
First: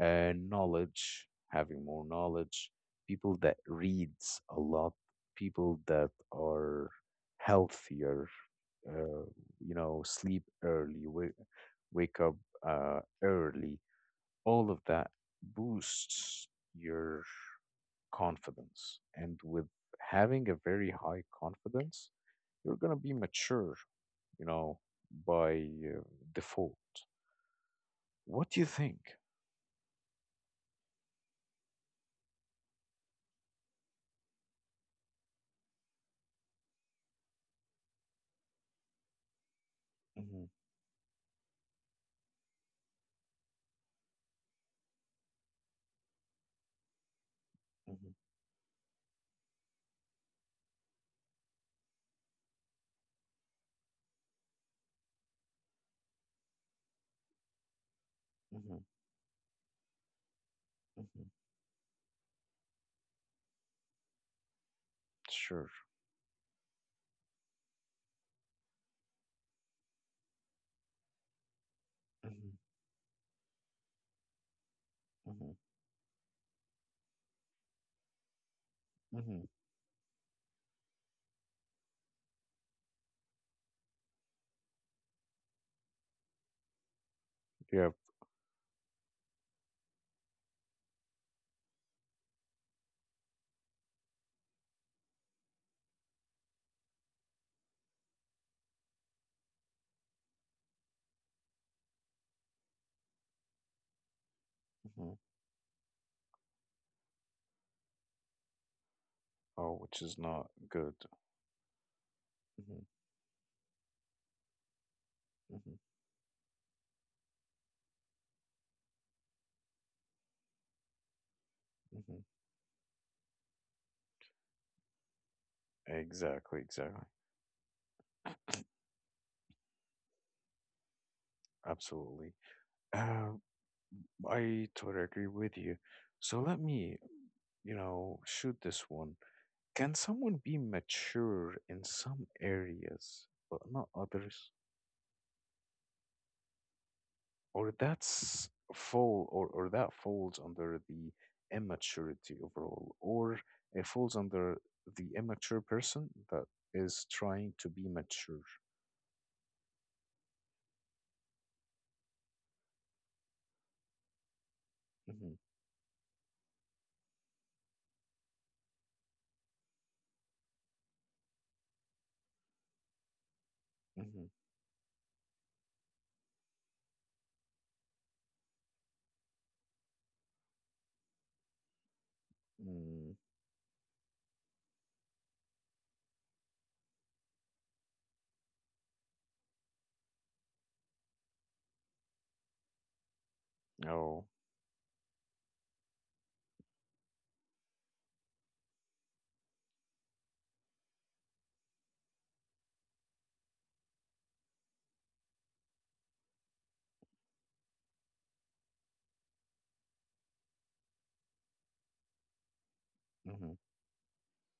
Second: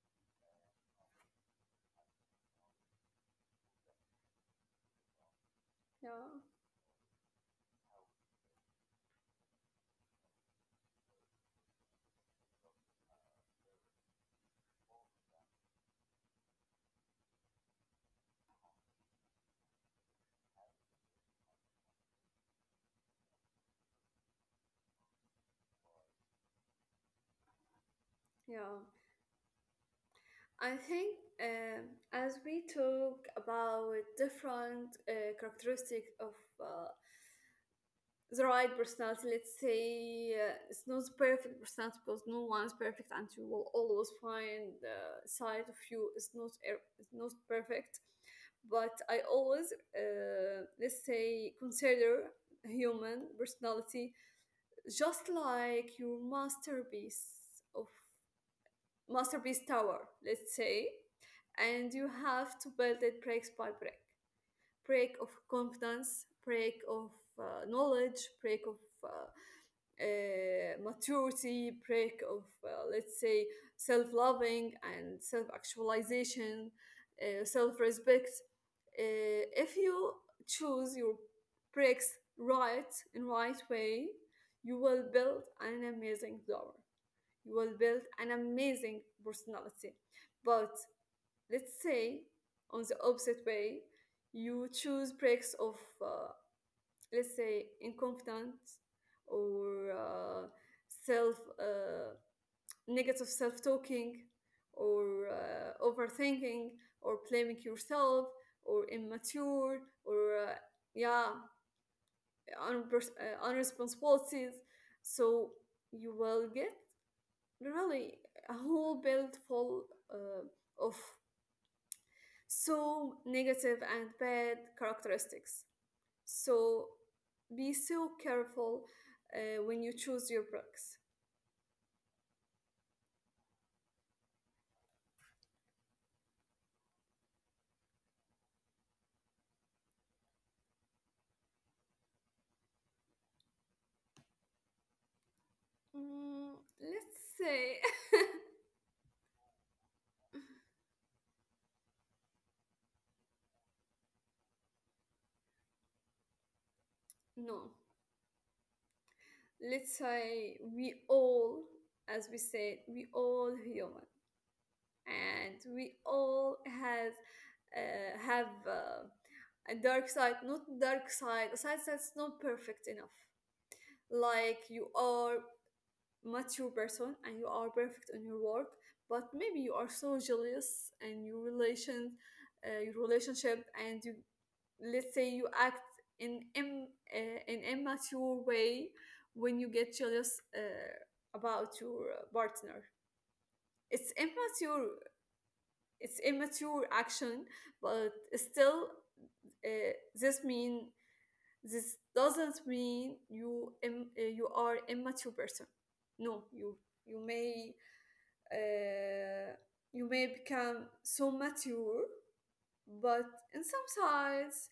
A: knowledge, having more knowledge, people that reads a lot, people that
B: yeah
A: are healthier, uh, you know, sleep early, wake up early. All of that boosts your confidence, and with having a very high confidence, you're gonna be mature, you know, by default. What do you
B: yeah
A: think?
B: I think um, as we talk about different characteristics of uh, the right personality. Let's say
A: Mhm,
B: it's not the perfect personality because no one's perfect, and you will always find the side of you is not perfect.
A: mhm,
B: But I always let's say consider human personality just like your masterpiece of
A: mhm,
B: masterpiece tower. Let's say,
A: mhm.
B: and you have to build it break by break. Break of
A: Sure.
B: confidence, break of knowledge, break of uh, maturity, break of,
A: Mhm,
B: let's say, self loving and self
A: mhm,
B: actualization, self respect.
A: mhm.
B: If you choose your breaks right in right way, you will build an amazing flower. You will build
A: Yeah.
B: an amazing personality. But let's say on the opposite way, you choose breaks of uh, let's say incompetent or self negative self talking
A: Mhm.
B: or overthinking or blaming yourself or
A: Oh,
B: immature
A: which is
B: or
A: not good.
B: yeah
A: Mhm,
B: unresponsibilities, so
A: mhm,
B: you will get really a whole build full of
A: mhm.
B: so negative and bad characteristics.
A: Exactly,
B: So
A: exactly.
B: be so careful when you choose your books.
A: Absolutely. Uh, I totally agree with you. So let me, you know, shoot this one. Can someone be mature in some areas but not others?
B: Mm, let's say,
A: Or that's fall, or that falls under the immaturity overall, or it falls under the immature person that is
B: [laughs]
A: trying
B: no,
A: to be mature.
B: let's say as we said, we all human
A: Hmm.
B: and we all has have a dark side, not dark side, a side that's not perfect enough.
A: Hmm.
B: Like you are mature person and you are perfect in your work, but maybe you are so jealous and your relation your
A: Mm.
B: relationship, and you let's say you act in an immature way when you get jealous about your partner. It's
A: Oh.
B: immature, it's immature action, but still, uh, this mean this doesn't mean you are immature person. No, you may uh, you may become so mature, but in
A: Hmm.
B: some sides,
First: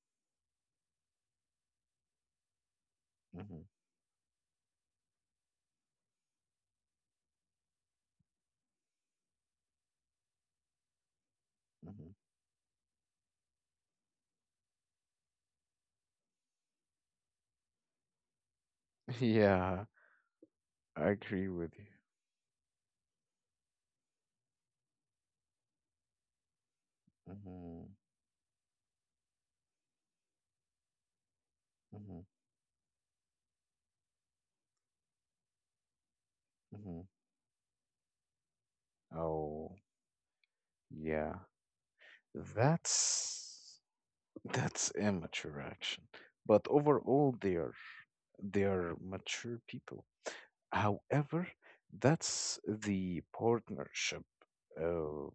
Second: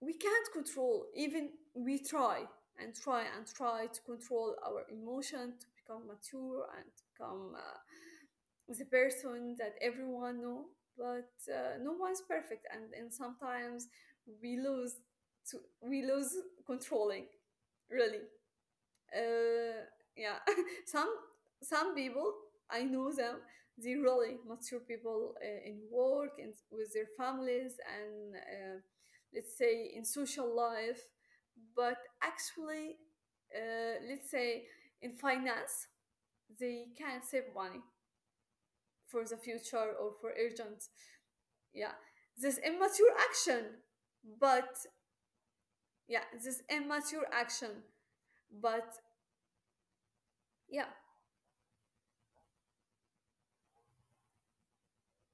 B: we can't control, even we try and try and
A: Hmm.
B: try to control our emotion to become mature and become the person that everyone know, but no
A: Hmm.
B: one's perfect, and sometimes we lose to, we lose controlling, really,
A: [laughs] Yeah,
B: uh, yeah. [laughs]
A: I
B: some
A: agree with you.
B: some people I know them. They really mature people in work and with their families
A: Hmm.
B: and let's say in social life, but
A: Hmm.
B: actually, let's say in finance, they
A: Hmm.
B: can save money for the
A: Oh.
B: future or for urgent.
A: Yeah,
B: Yeah, this immature action,
A: that's
B: but
A: that's immature action.
B: yeah,
A: But
B: this immature
A: overall
B: action,
A: they are
B: but
A: mature people.
B: yeah,
A: However, that's the partnership uh,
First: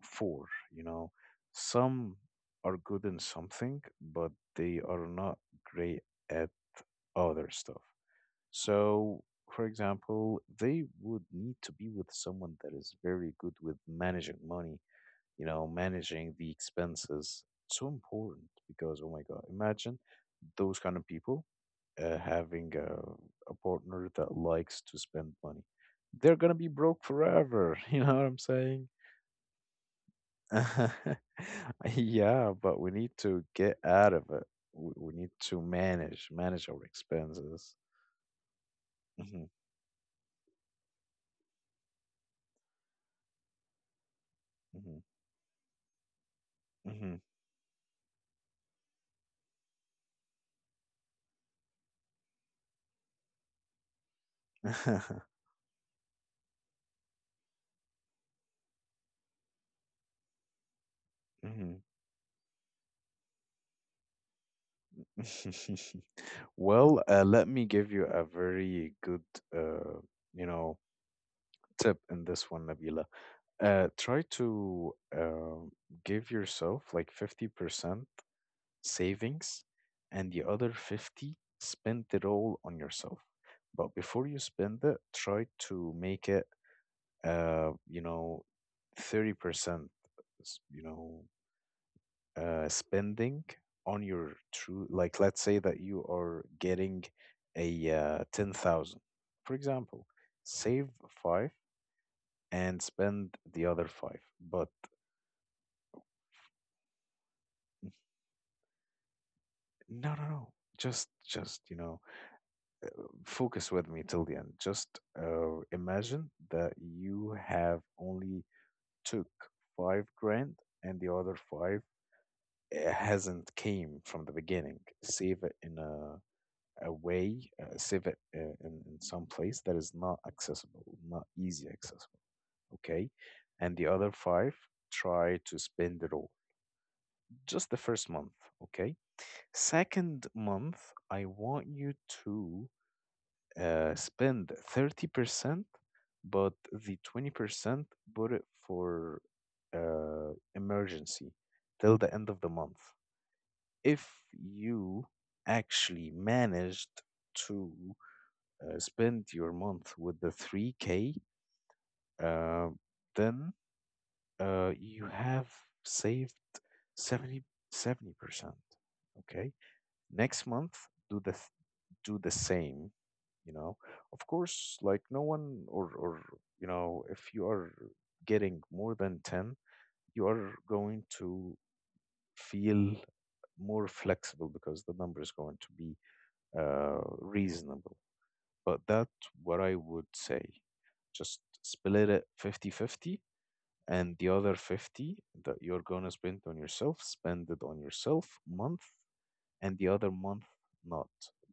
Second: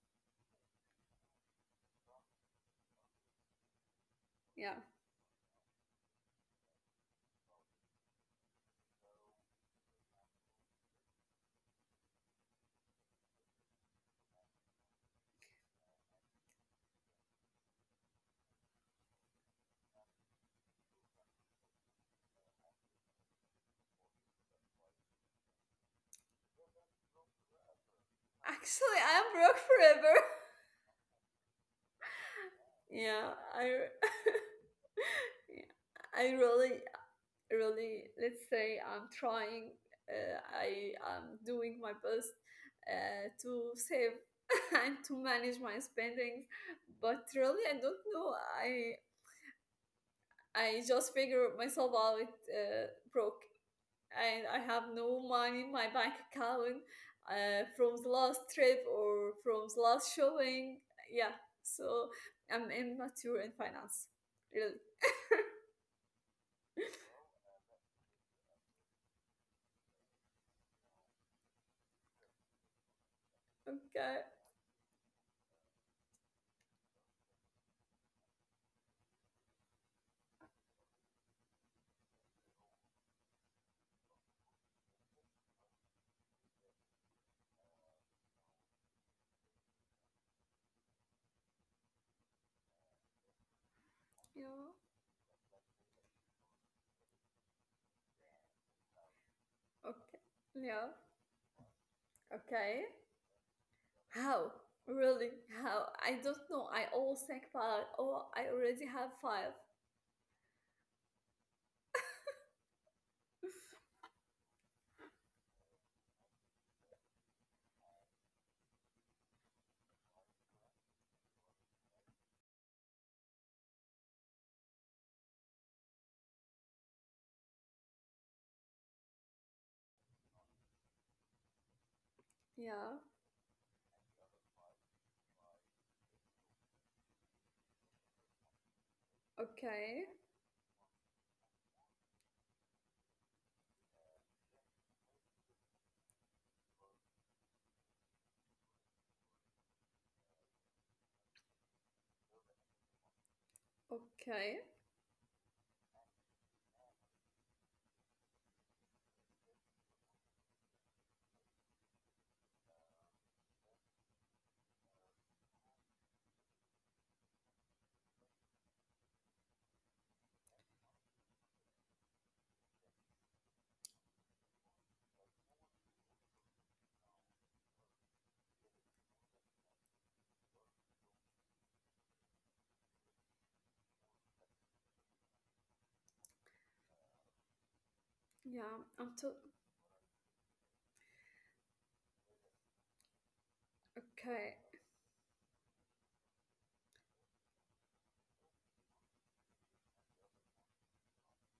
A: for, you know, some are good in something, but
B: yeah.
A: they are not great at other stuff. So, for example, they would need to be with someone that is very good with managing money, you know, managing the expenses. So important, because, oh my God, imagine those kind of people having a partner that likes to spend money. They're going to be broke forever. [laughs] You know what I'm saying?
B: Actually, I'm broke forever. [laughs]
A: [laughs] Yeah, but we need
B: Yeah,
A: to
B: I,
A: get out of
B: [laughs]
A: it. We need
B: yeah,
A: to
B: I really,
A: manage our expenses.
B: really, let's say I'm
A: Mhm,
B: trying. I am doing my best to save [laughs] and
A: mhm,
B: to manage my spending, but
A: mhm,
B: really, I don't know. I just figure myself out uh, broke, and I have no money in my bank account from the last trip or from the last shopping. Yeah,
A: [laughs]
B: so I'm immature in finance. Really. [laughs]
A: mhm. [laughs] Well, let me give you a very good, uh, you know, tip in this one, Nabila.
B: Okay.
A: Try to give yourself like 50% savings and the other 50 spend it all on yourself. But before you spend it, try to make it, you know, 30%, you know, spending on your
B: Yeah.
A: true, like, let's say that you are getting a 10,000, for example,
B: Okay. Yeah.
A: save five and
B: Okay.
A: spend the other five.
B: How?
A: But
B: Really? How? I don't know. I always think about, oh, I already have five.
A: no, no, no. Just, you know, focus with me till the end. Just imagine that you have only took 5 grand and the other five hasn't came from the beginning. Save it in a way, save it in some place that is not accessible, not easy accessible.
B: Yeah.
A: Okay. And the other five, try to spend it all. Just the first month. Okay.
B: Okay.
A: Second month, I want you to spend 30%, but the 20% put it for emergency till the end of the month. If
B: Okay.
A: you actually managed to spend your month with the 3K, uh, then you have saved seventy seventy percent. Okay. Next month, do the same, you know, of course. Like no one or, you know, if you are getting more than 10, you are going to feel more flexible, because the number is going to be reasonable.
B: Yeah.
A: But
B: I'm
A: that
B: too.
A: what I would say, just split it 50-50, and the
B: Okay.
A: other 50 that you're going to spend on yourself spend it on yourself month and the other month not.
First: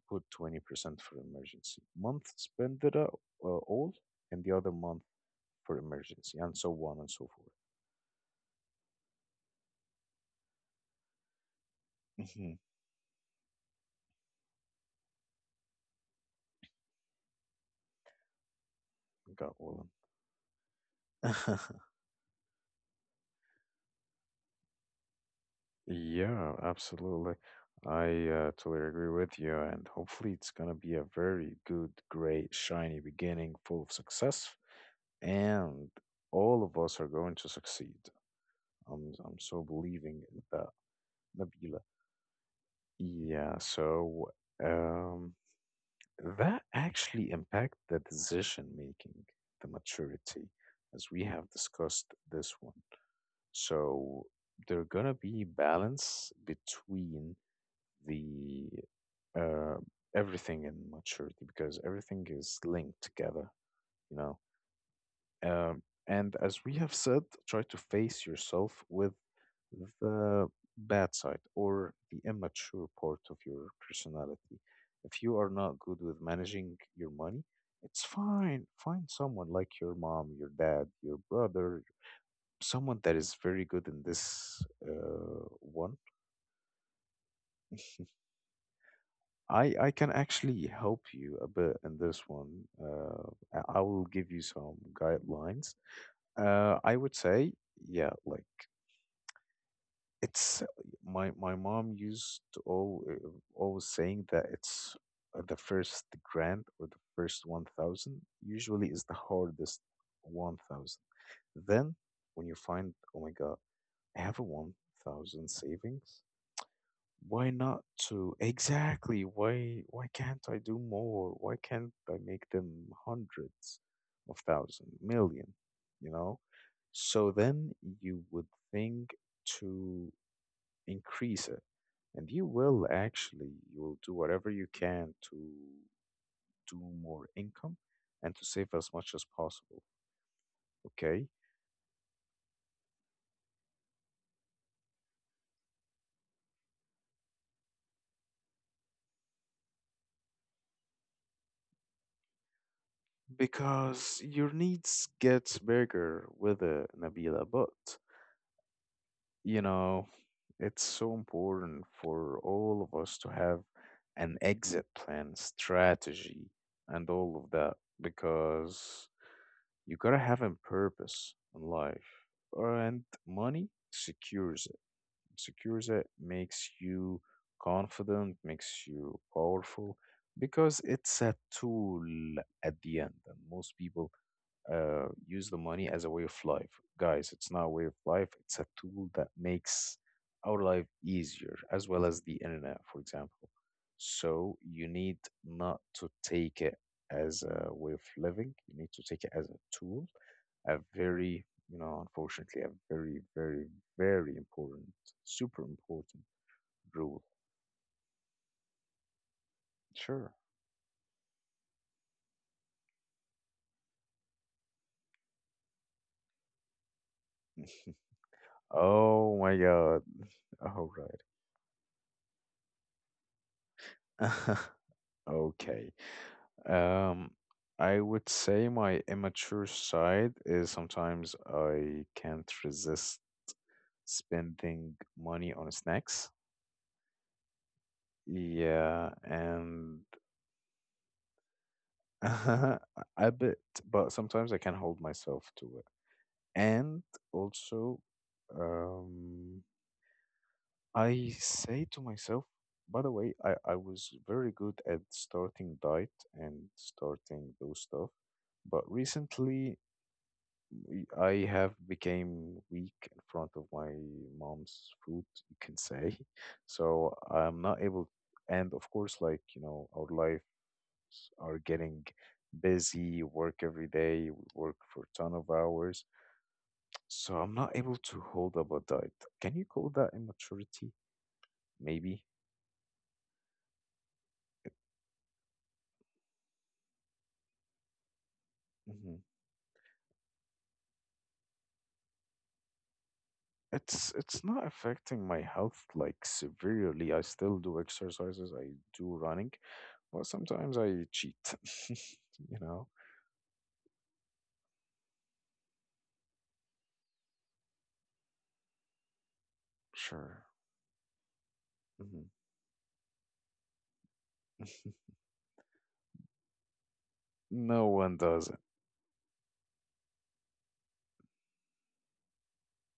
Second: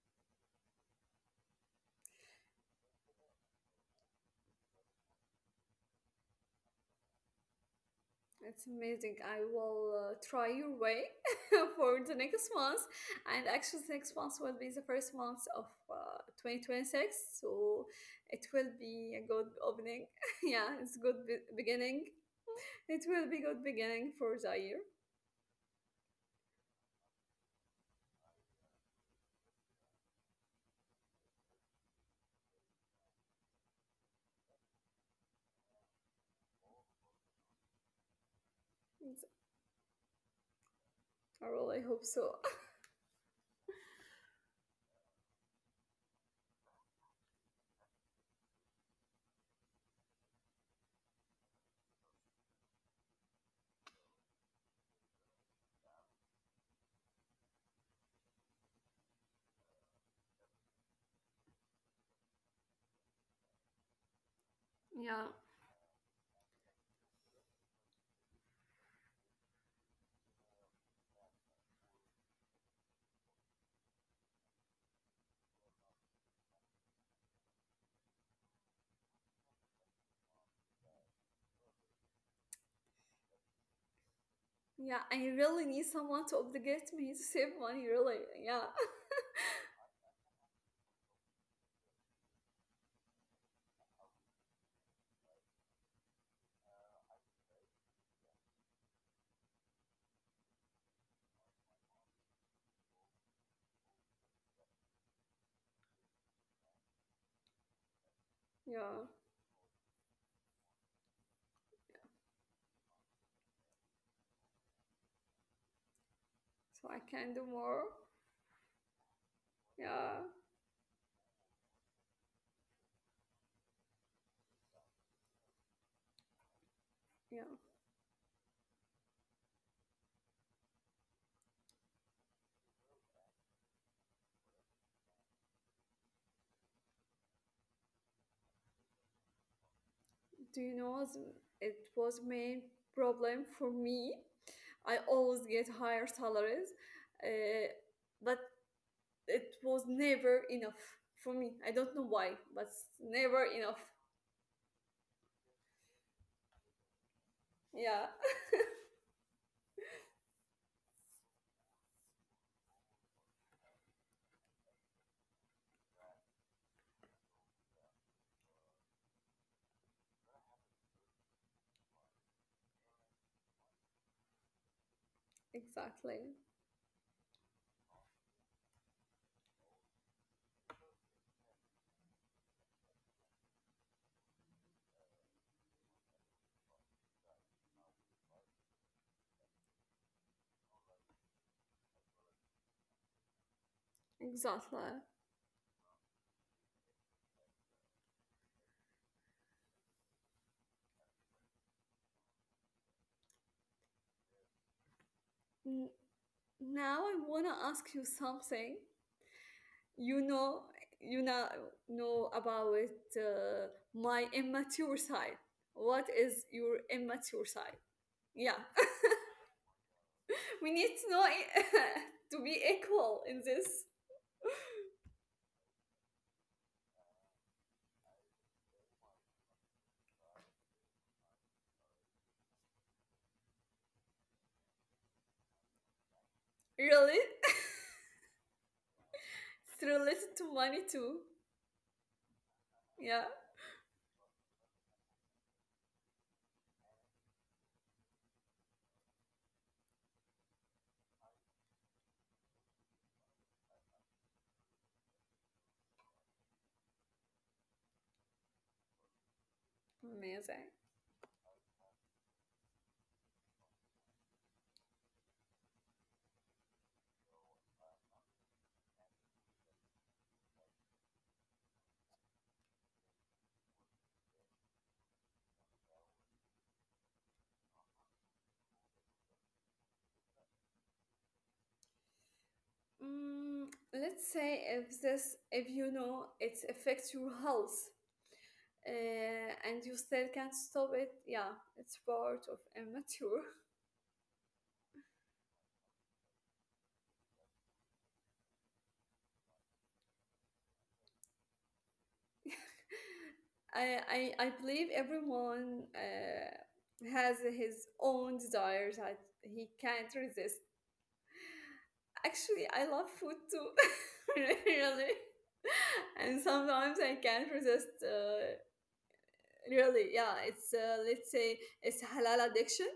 A: Put 20% for emergency. Month spendera all, and the other month for emergency, and so on and so forth.
B: It's amazing. I will try your way [laughs] for the
A: Hmm.
B: next month. And actually, the next month will be the first month of 2026. So it will be a
A: Got
B: good
A: one.
B: opening. [laughs] Yeah, it's
A: [laughs]
B: beginning. It will be good beginning for the year.
A: Yeah, absolutely. I totally agree with you, and hopefully it's gonna be a very good, great, shiny beginning, full of success, and all of us are going to succeed.
B: It's-
A: I'm so believing in that,
B: I
A: Nabila.
B: really hope so. [laughs]
A: Yeah, so um that actually impact the decision making, the maturity, as we have discussed this one. So there gonna be balance between the uh, everything and maturity, because everything is linked together, you know.
B: Yeah.
A: Um, and as we have said, try to face yourself with the bad side or the immature part of your personality. If you are not good with managing your money, it's fine. Find someone like your mom, your dad, your brother, someone that is very good in this
B: Yeah, I really need
A: one.
B: someone to obligate me to save money, really. Yeah. [laughs]
A: I can actually help you a bit in this one. I will give you some guidelines. I would say, yeah, like it's my mom used to all, always saying that it's the first grand or the first 1000 usually is
B: Yeah.
A: the hardest 1000. Then when you find, oh my God, I have a 1000 savings.
B: So I can do
A: Why
B: more.
A: not to exactly, why
B: Yeah.
A: can't I do more? Why can't I make them hundreds of thousand, million, you know? So
B: Yeah.
A: then you would think to increase it and you will actually you will do whatever you can to do more income and to save as much as possible.
B: Do you know
A: Okay,
B: the it was main problem for me. I always get higher salaries, uh, but it was never enough for me. I don't know why, but it's never enough.
A: because your needs gets bigger with it, Nabila. But
B: Yeah,
A: you know, it's so important for all of us to have an exit plan strategy and all of that, because you gotta have a purpose in life and money secures it, secures it,
B: exactly,
A: makes you confident, makes you powerful, because it's a tool at the end. And most people use the money as a way of life. Guys, it's not a way of life, it's a tool that makes our life easier, as well as the internet, for example. So you
B: exactly.
A: need not to take it as a way of living, you need to take it as a tool, a very, unfortunately, a very, very, very important, super
B: N-
A: important
B: Now I
A: rule.
B: want to ask you something. You
A: Sure.
B: know, you know about uh, my immature side, what is your immature side? Yeah,
A: Oh my God.
B: we
A: All
B: need to know [laughs] to be equal in this.
A: right. [laughs] Okay. Um, I would say my immature side is sometimes I can't resist spending money on snacks.
B: Really?
A: Yeah,
B: It's
A: and
B: related to money too.
A: [laughs]
B: Yeah.
A: a bit, but sometimes I can hold myself to it. And also, um, I say to myself, by the way, I was very good at starting diet and starting those stuff, but recently
B: Amazing.
A: I have became weak in front of my mom's food, you can say. [laughs] So I'm not able, and of course, like, our lives are getting busy, work every day, we work for a ton of hours. So I'm not able to hold up a diet. Can you call that immaturity? Maybe.
B: Mm, let's say if this, if you know it affects your health
A: Hmm.
B: and you still can't stop it, yeah, it's part of immature.
A: It's not affecting my health like severely. I still do exercises. I do running. Well, sometimes I cheat, [laughs] you know?
B: [laughs] I, I believe everyone has his own desires that he can't
A: Sure.
B: resist.
A: Hmm.
B: Actually, I love food too, [laughs] really. And sometimes I can't
A: No
B: resist.
A: one does it.
B: Really, yeah. It's let's say it's halal addiction.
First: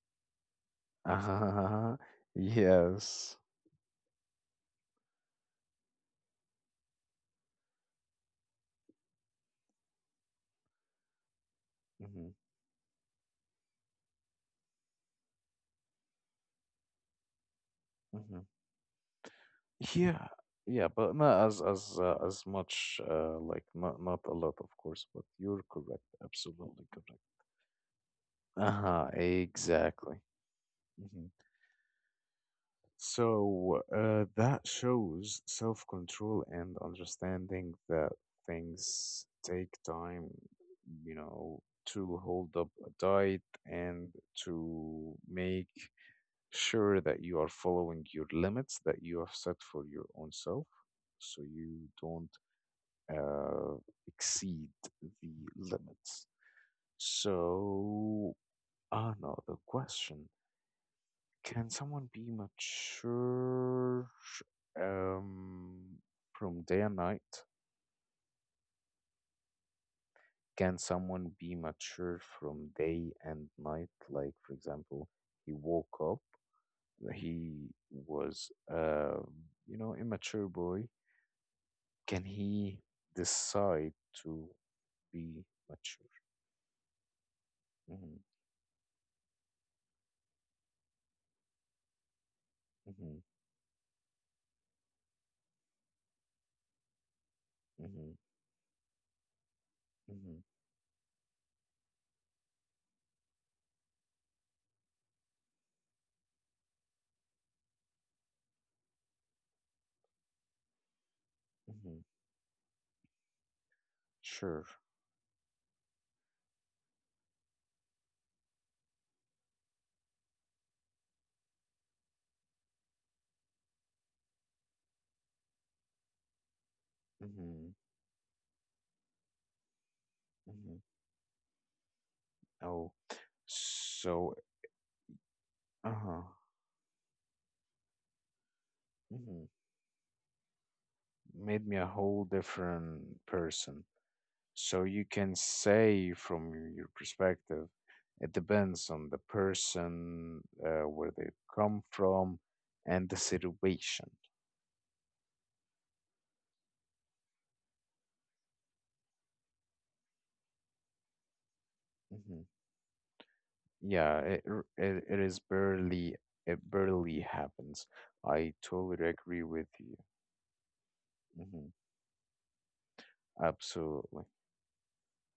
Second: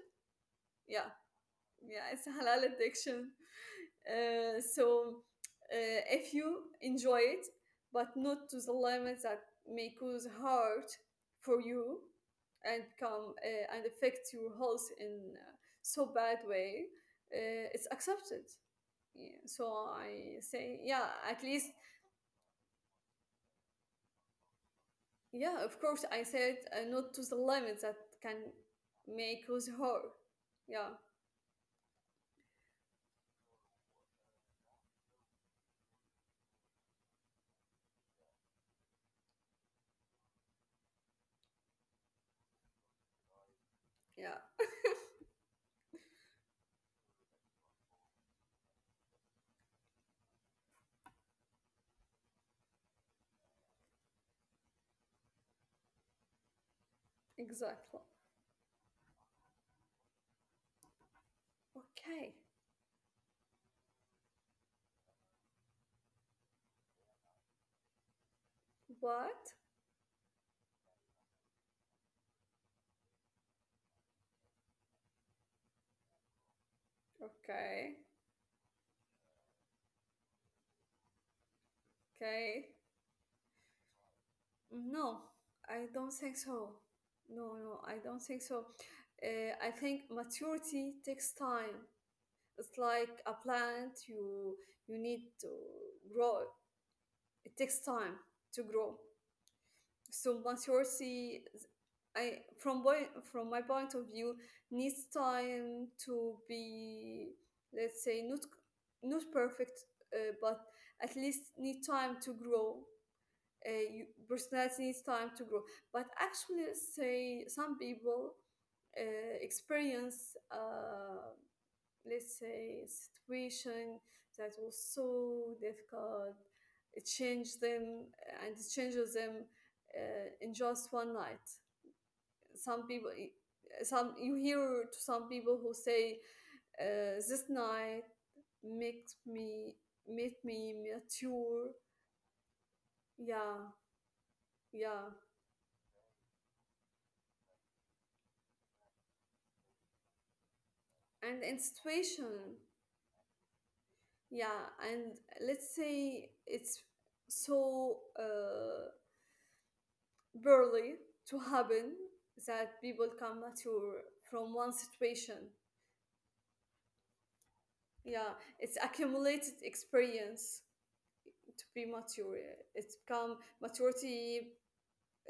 B: Yeah,
A: Uh-huh.
B: yeah. It's halal addiction.
A: Yes.
B: So if you enjoy it, but not to the limits that may cause hurt for you
A: Hmm.
B: and come and affect your health in so bad way, it's
A: Hmm.
B: accepted. Yeah, so
A: Yeah.
B: I
A: Yeah,
B: say,
A: but
B: yeah,
A: not
B: at
A: as
B: least,
A: as much like, not not a lot, of course, but you're
B: yeah, of
A: correct.
B: course, I said
A: Absolutely correct.
B: not to the limit that can
A: Uh-huh,
B: make us
A: exactly.
B: hurt. Yeah,
A: Mhm. So that shows self control and understanding that things take time, you know, to hold up a diet and
B: yeah,
A: to make sure that you are following your limits that you have set for your own self so you don't uh, exceed the limits.
B: exactly.
A: So, I know the question, can someone be
B: Okay,
A: mature, um, from day and night?
B: what?
A: Can someone be mature from day and night? Like, for example, he woke up, he
B: Okay,
A: was, immature boy. Can he
B: okay.
A: decide to
B: No,
A: be
B: I
A: mature?
B: don't think so. No, no, I
A: Hmm.
B: don't think so. I think maturity takes time. It's
A: Hmm.
B: like a plant. You need to grow. It takes
A: Hmm.
B: time to grow.
A: Hmm.
B: So maturity, I from boy, from my point of view, needs time to be, let's say, not perfect, but at least need
A: Hmm.
B: time to grow. You,
A: Sure.
B: personality needs time to grow. But actually, say some people experience, let's say, situation that was so difficult, it changed
A: Hmm.
B: them and it changes them in
A: Hmm.
B: just one night.
A: Oh,
B: Some people, some
A: so,
B: you hear to some people who
A: uh-huh.
B: say, "This night makes
A: Mhm.
B: me made me
A: Made me
B: mature."
A: a whole different
B: Yeah,
A: person. So you
B: yeah.
A: can say from your perspective, it depends on the person, where they
B: And in
A: come
B: situation,
A: from, and the situation.
B: yeah, and let's say it's so barely to happen
A: Hmm.
B: that people come mature
A: Yeah, it,
B: from
A: r-
B: one
A: it it is
B: situation.
A: barely, it barely happens.
B: Yeah,
A: I
B: it's
A: totally agree
B: accumulated
A: with you.
B: experience
A: Hmm.
B: to be mature. It's become
A: Absolutely.
B: maturity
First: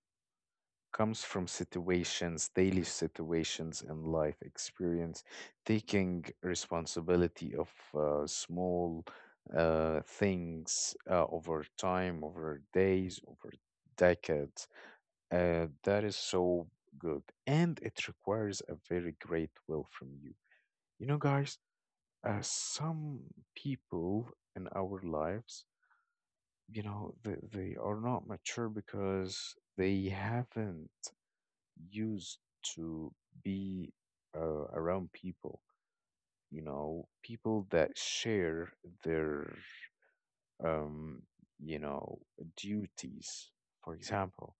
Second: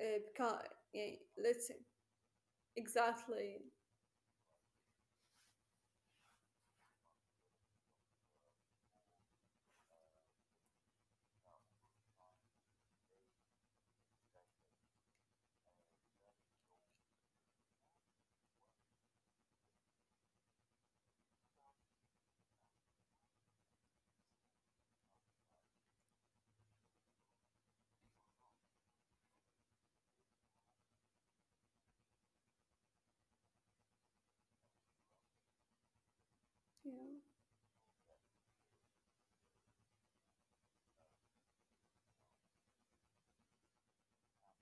B: uh, beca- yeah,
A: Comes from
B: let's say
A: situations, daily
B: exactly,
A: situations and life experience, taking responsibility of small things over time, over days, over decades. That is so good. And it requires a very great will from you. You know, guys, some people in our lives, you know, they are not mature because they haven't used to be around people, you know,
B: yeah
A: people that share their, um, you know, duties. For example,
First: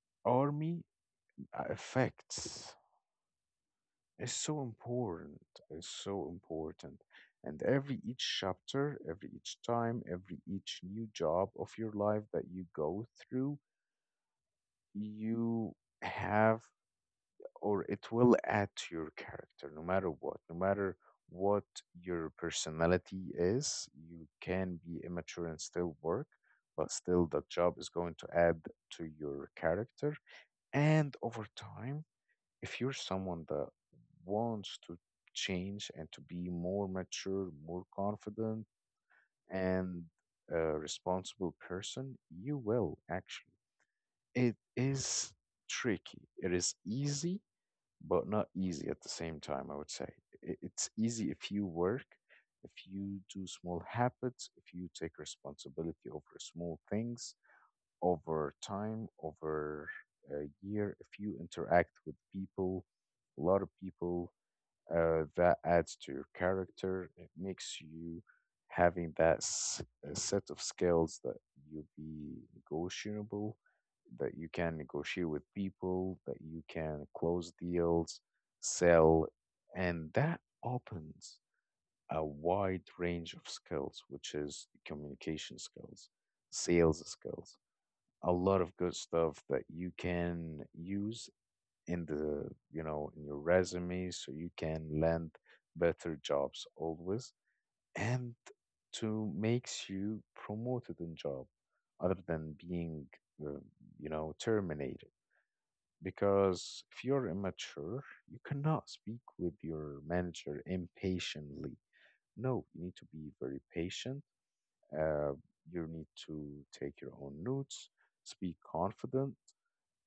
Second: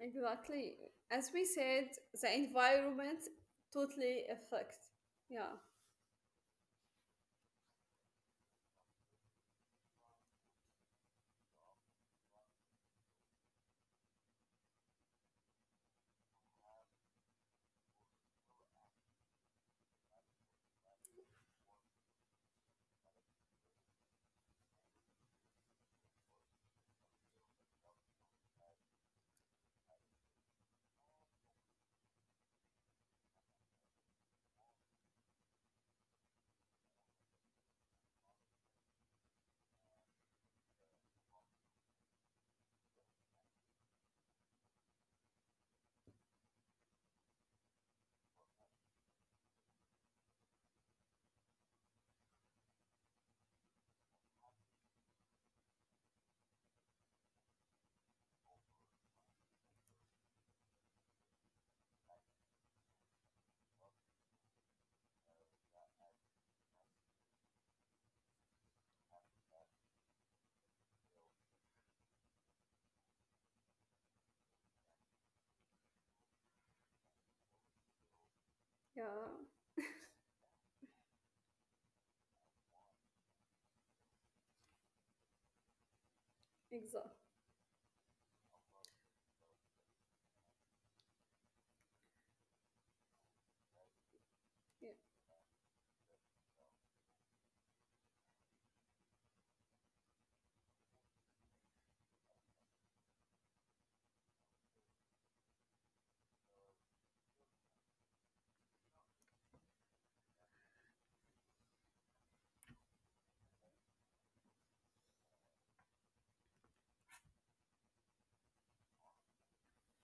B: exactly,
A: army
B: as we said, the
A: effects
B: environment totally
A: is so
B: affects. Yeah,
A: important, is so important. And every each chapter, every each time, every each new job of your life that you go through, you have, or it will add to your character, no matter what, no matter what your personality is. You can be immature and still work, but still the job is going to add to your character. And over time, if you're someone that wants to change and to be more mature, more confident, and a responsible person, you will actually, it is tricky, it is easy, but not easy at the same time, I would say. It's easy if you work, if you do small habits, if you take responsibility over small things, over time, over a year, if you interact with people, a lot of people, that adds to your character. It makes you having that a set of skills that you'll be negotiable, that you can negotiate with people, that you can close deals,
B: yeah,
A: sell, and that opens a wide range of skills, which is communication skills, sales
B: exactly.
A: skills, a lot of good stuff that you can use in the, you know, in your resume, so you can land better jobs always, and to makes you promoted in job, other than being uh, you know, terminated. Because if you're immature, you cannot speak with your manager impatiently. No, you need to be very patient. uh, you need to take your own notes, speak confident,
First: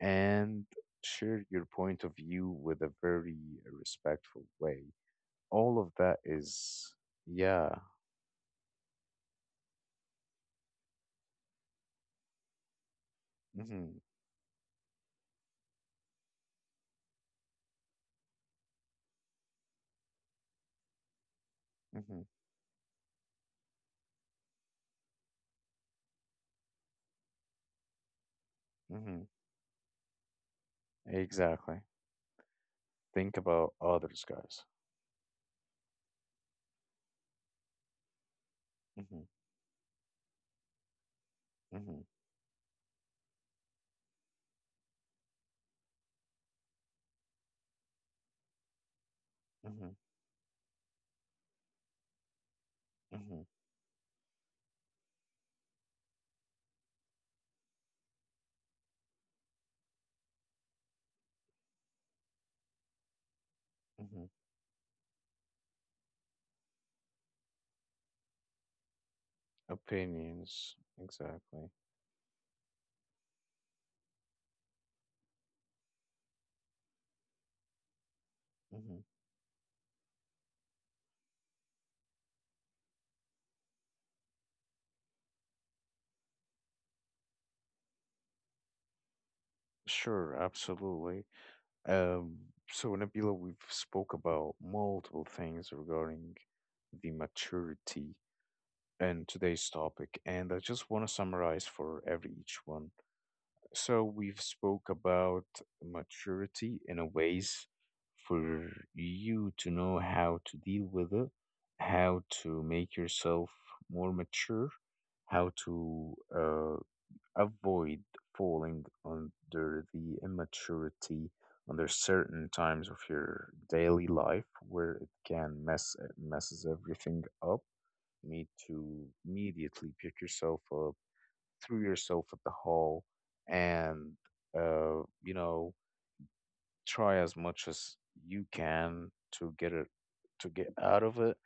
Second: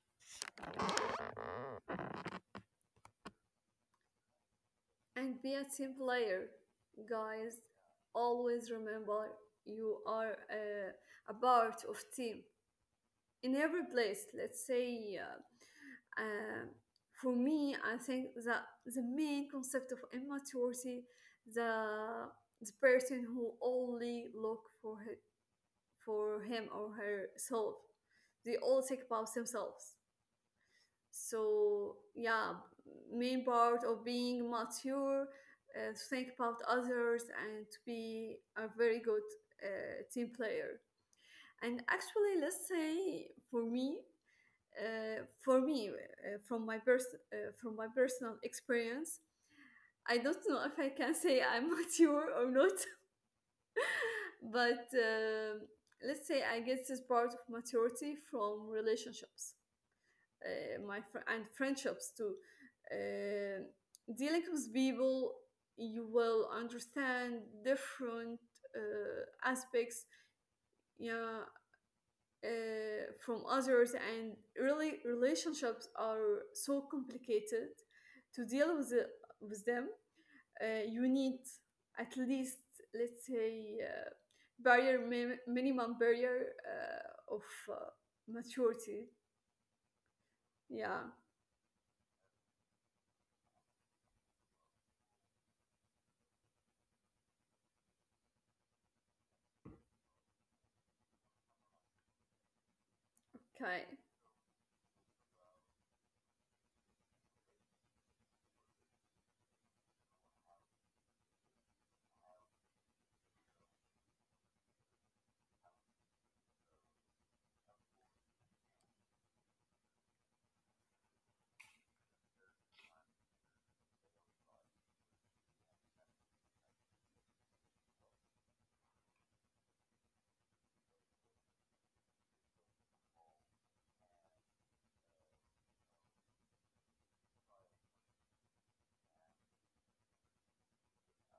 A: and share your point of view with a very respectful way.
B: And be a
A: All of
B: team
A: that
B: player.
A: is,
B: Guys,
A: yeah.
B: always remember you are a part of team in every
A: Mm-hmm,
B: place. Let's say, for me, I think that the main concept of immaturity,
A: mm-hmm,
B: the person who only look for her, for him or herself, they all think
A: mm-hmm.
B: about themselves,
A: Exactly.
B: so yeah
A: Think
B: main
A: about
B: part of
A: others,
B: being
A: guys.
B: mature to think about others and to be a very
A: Mm-hmm,
B: good team player. And
A: mm-hmm,
B: actually let's say for me from my personal experience,
A: mm-hmm,
B: I don't know if I can say I'm [laughs] mature or not,
A: mm-hmm,
B: [laughs] but let's say I get this part of maturity from relationships, and friendships too. Uh,
A: mm-hmm.
B: dealing with people, you will understand different uh, aspects,
A: Opinions,
B: yeah,
A: exactly.
B: uh, from others, and really relationships are so complicated. To deal
A: Mm-hmm.
B: with with them, you need at least let's say minimum barrier of uh, maturity.
A: Sure,
B: Yeah,
A: absolutely. Um, so, Nabila, we've spoke about multiple things regarding the maturity and today's topic, and I just want to summarize for every each one.
B: okay.
A: So we've spoke about maturity in a ways for you to know how to deal with it, how to make yourself more mature, how to avoid falling under the immaturity under certain times of your daily life where it can mess, messes everything up. You need to immediately pick yourself up, threw yourself at the hole, and you know, try as much as you can to get it, to get out of it,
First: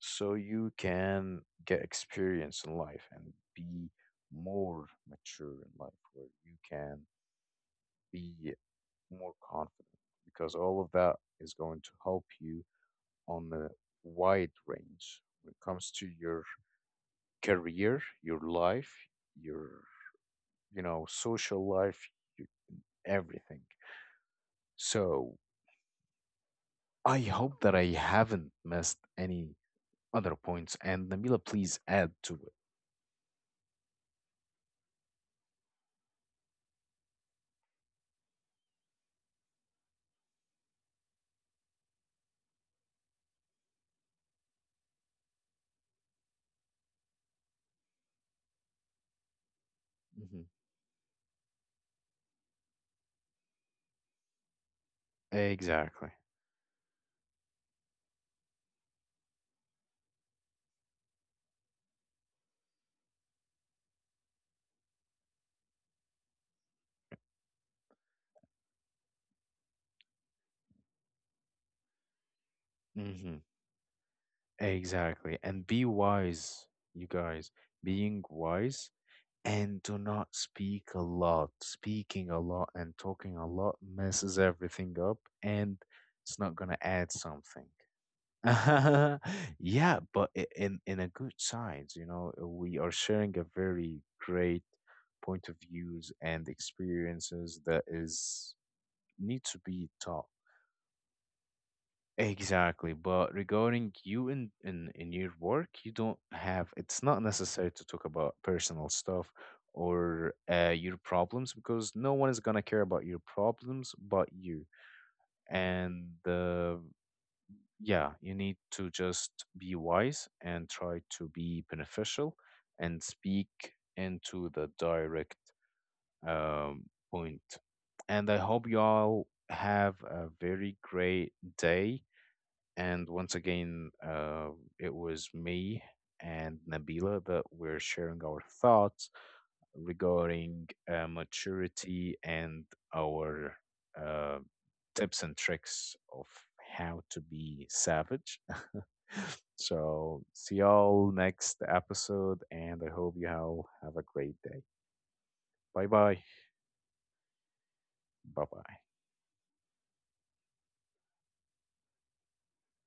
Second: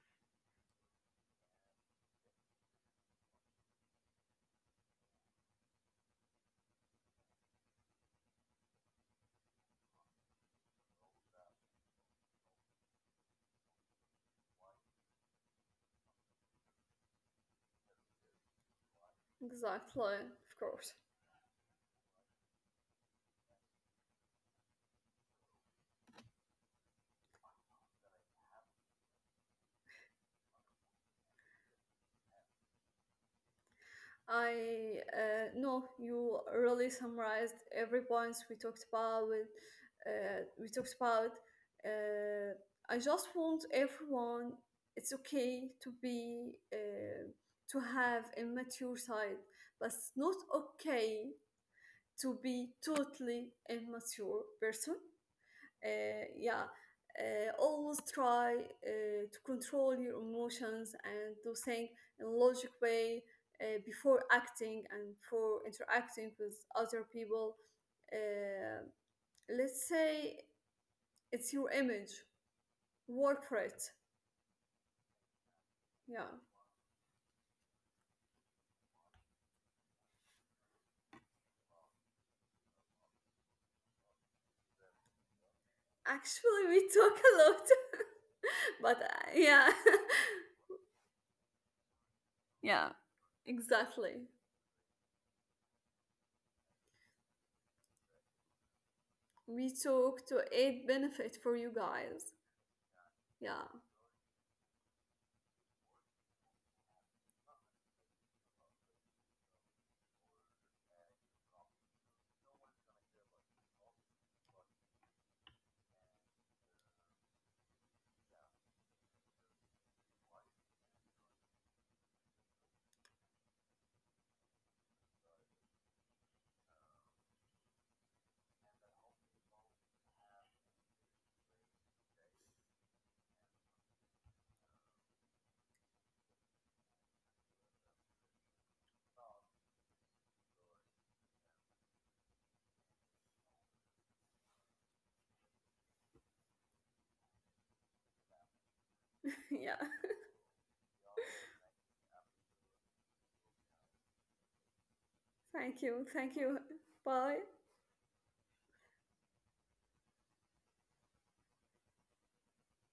A: so you can get experience in life and be more mature in life where you can be more confident, because all of that is going to help you on the wide range when it comes to your career, your life, your,
B: Exactly, of course.
A: social life, y- everything. So I hope that I haven't missed any other points. And Namila, please add to it.
B: I know you really summarized every points we talked about. We talked about. Uh, I just want everyone. It's okay to be to have a mature side, but it's not
A: Hmm.
B: okay to be totally immature person.
A: Exactly.
B: Yeah, always try to control your emotions and to think in a logic way before acting and for interacting with other people. Uh, let's say it's your image.
A: Mm-hmm.
B: Work for it.
A: Exactly. And be
B: Yeah.
A: wise, you guys. Being wise and do not speak a lot. Speaking a lot and talking a lot messes everything up, and it's not
B: Actually,
A: going
B: we
A: to
B: [laughs]
A: add
B: talk a lot,
A: something.
B: [laughs] but
A: [laughs]
B: yeah,
A: Yeah, but in a good science, you know,
B: [laughs]
A: we
B: yeah,
A: are sharing a very
B: exactly.
A: great point of views and experiences that is need to
B: We
A: be
B: talk
A: taught.
B: to aid benefit for you guys.
A: Exactly, but
B: Yeah,
A: regarding you in your work, you don't have. It's not necessary to talk about personal stuff or your problems, because no one is gonna care about your problems but you. And yeah, you need to just be wise and try to be beneficial and speak into the direct um, point. And I hope you all have a very great day. And once again, it was me and Nabila that we're sharing our thoughts regarding maturity and our uh, tips and tricks of how to be savage. [laughs] [laughs]
B: [laughs] yeah.
A: So see y'all next episode, and I hope you all have a great day.
B: Thank
A: Bye
B: you,
A: bye.
B: thank you. Bye.
A: Bye bye.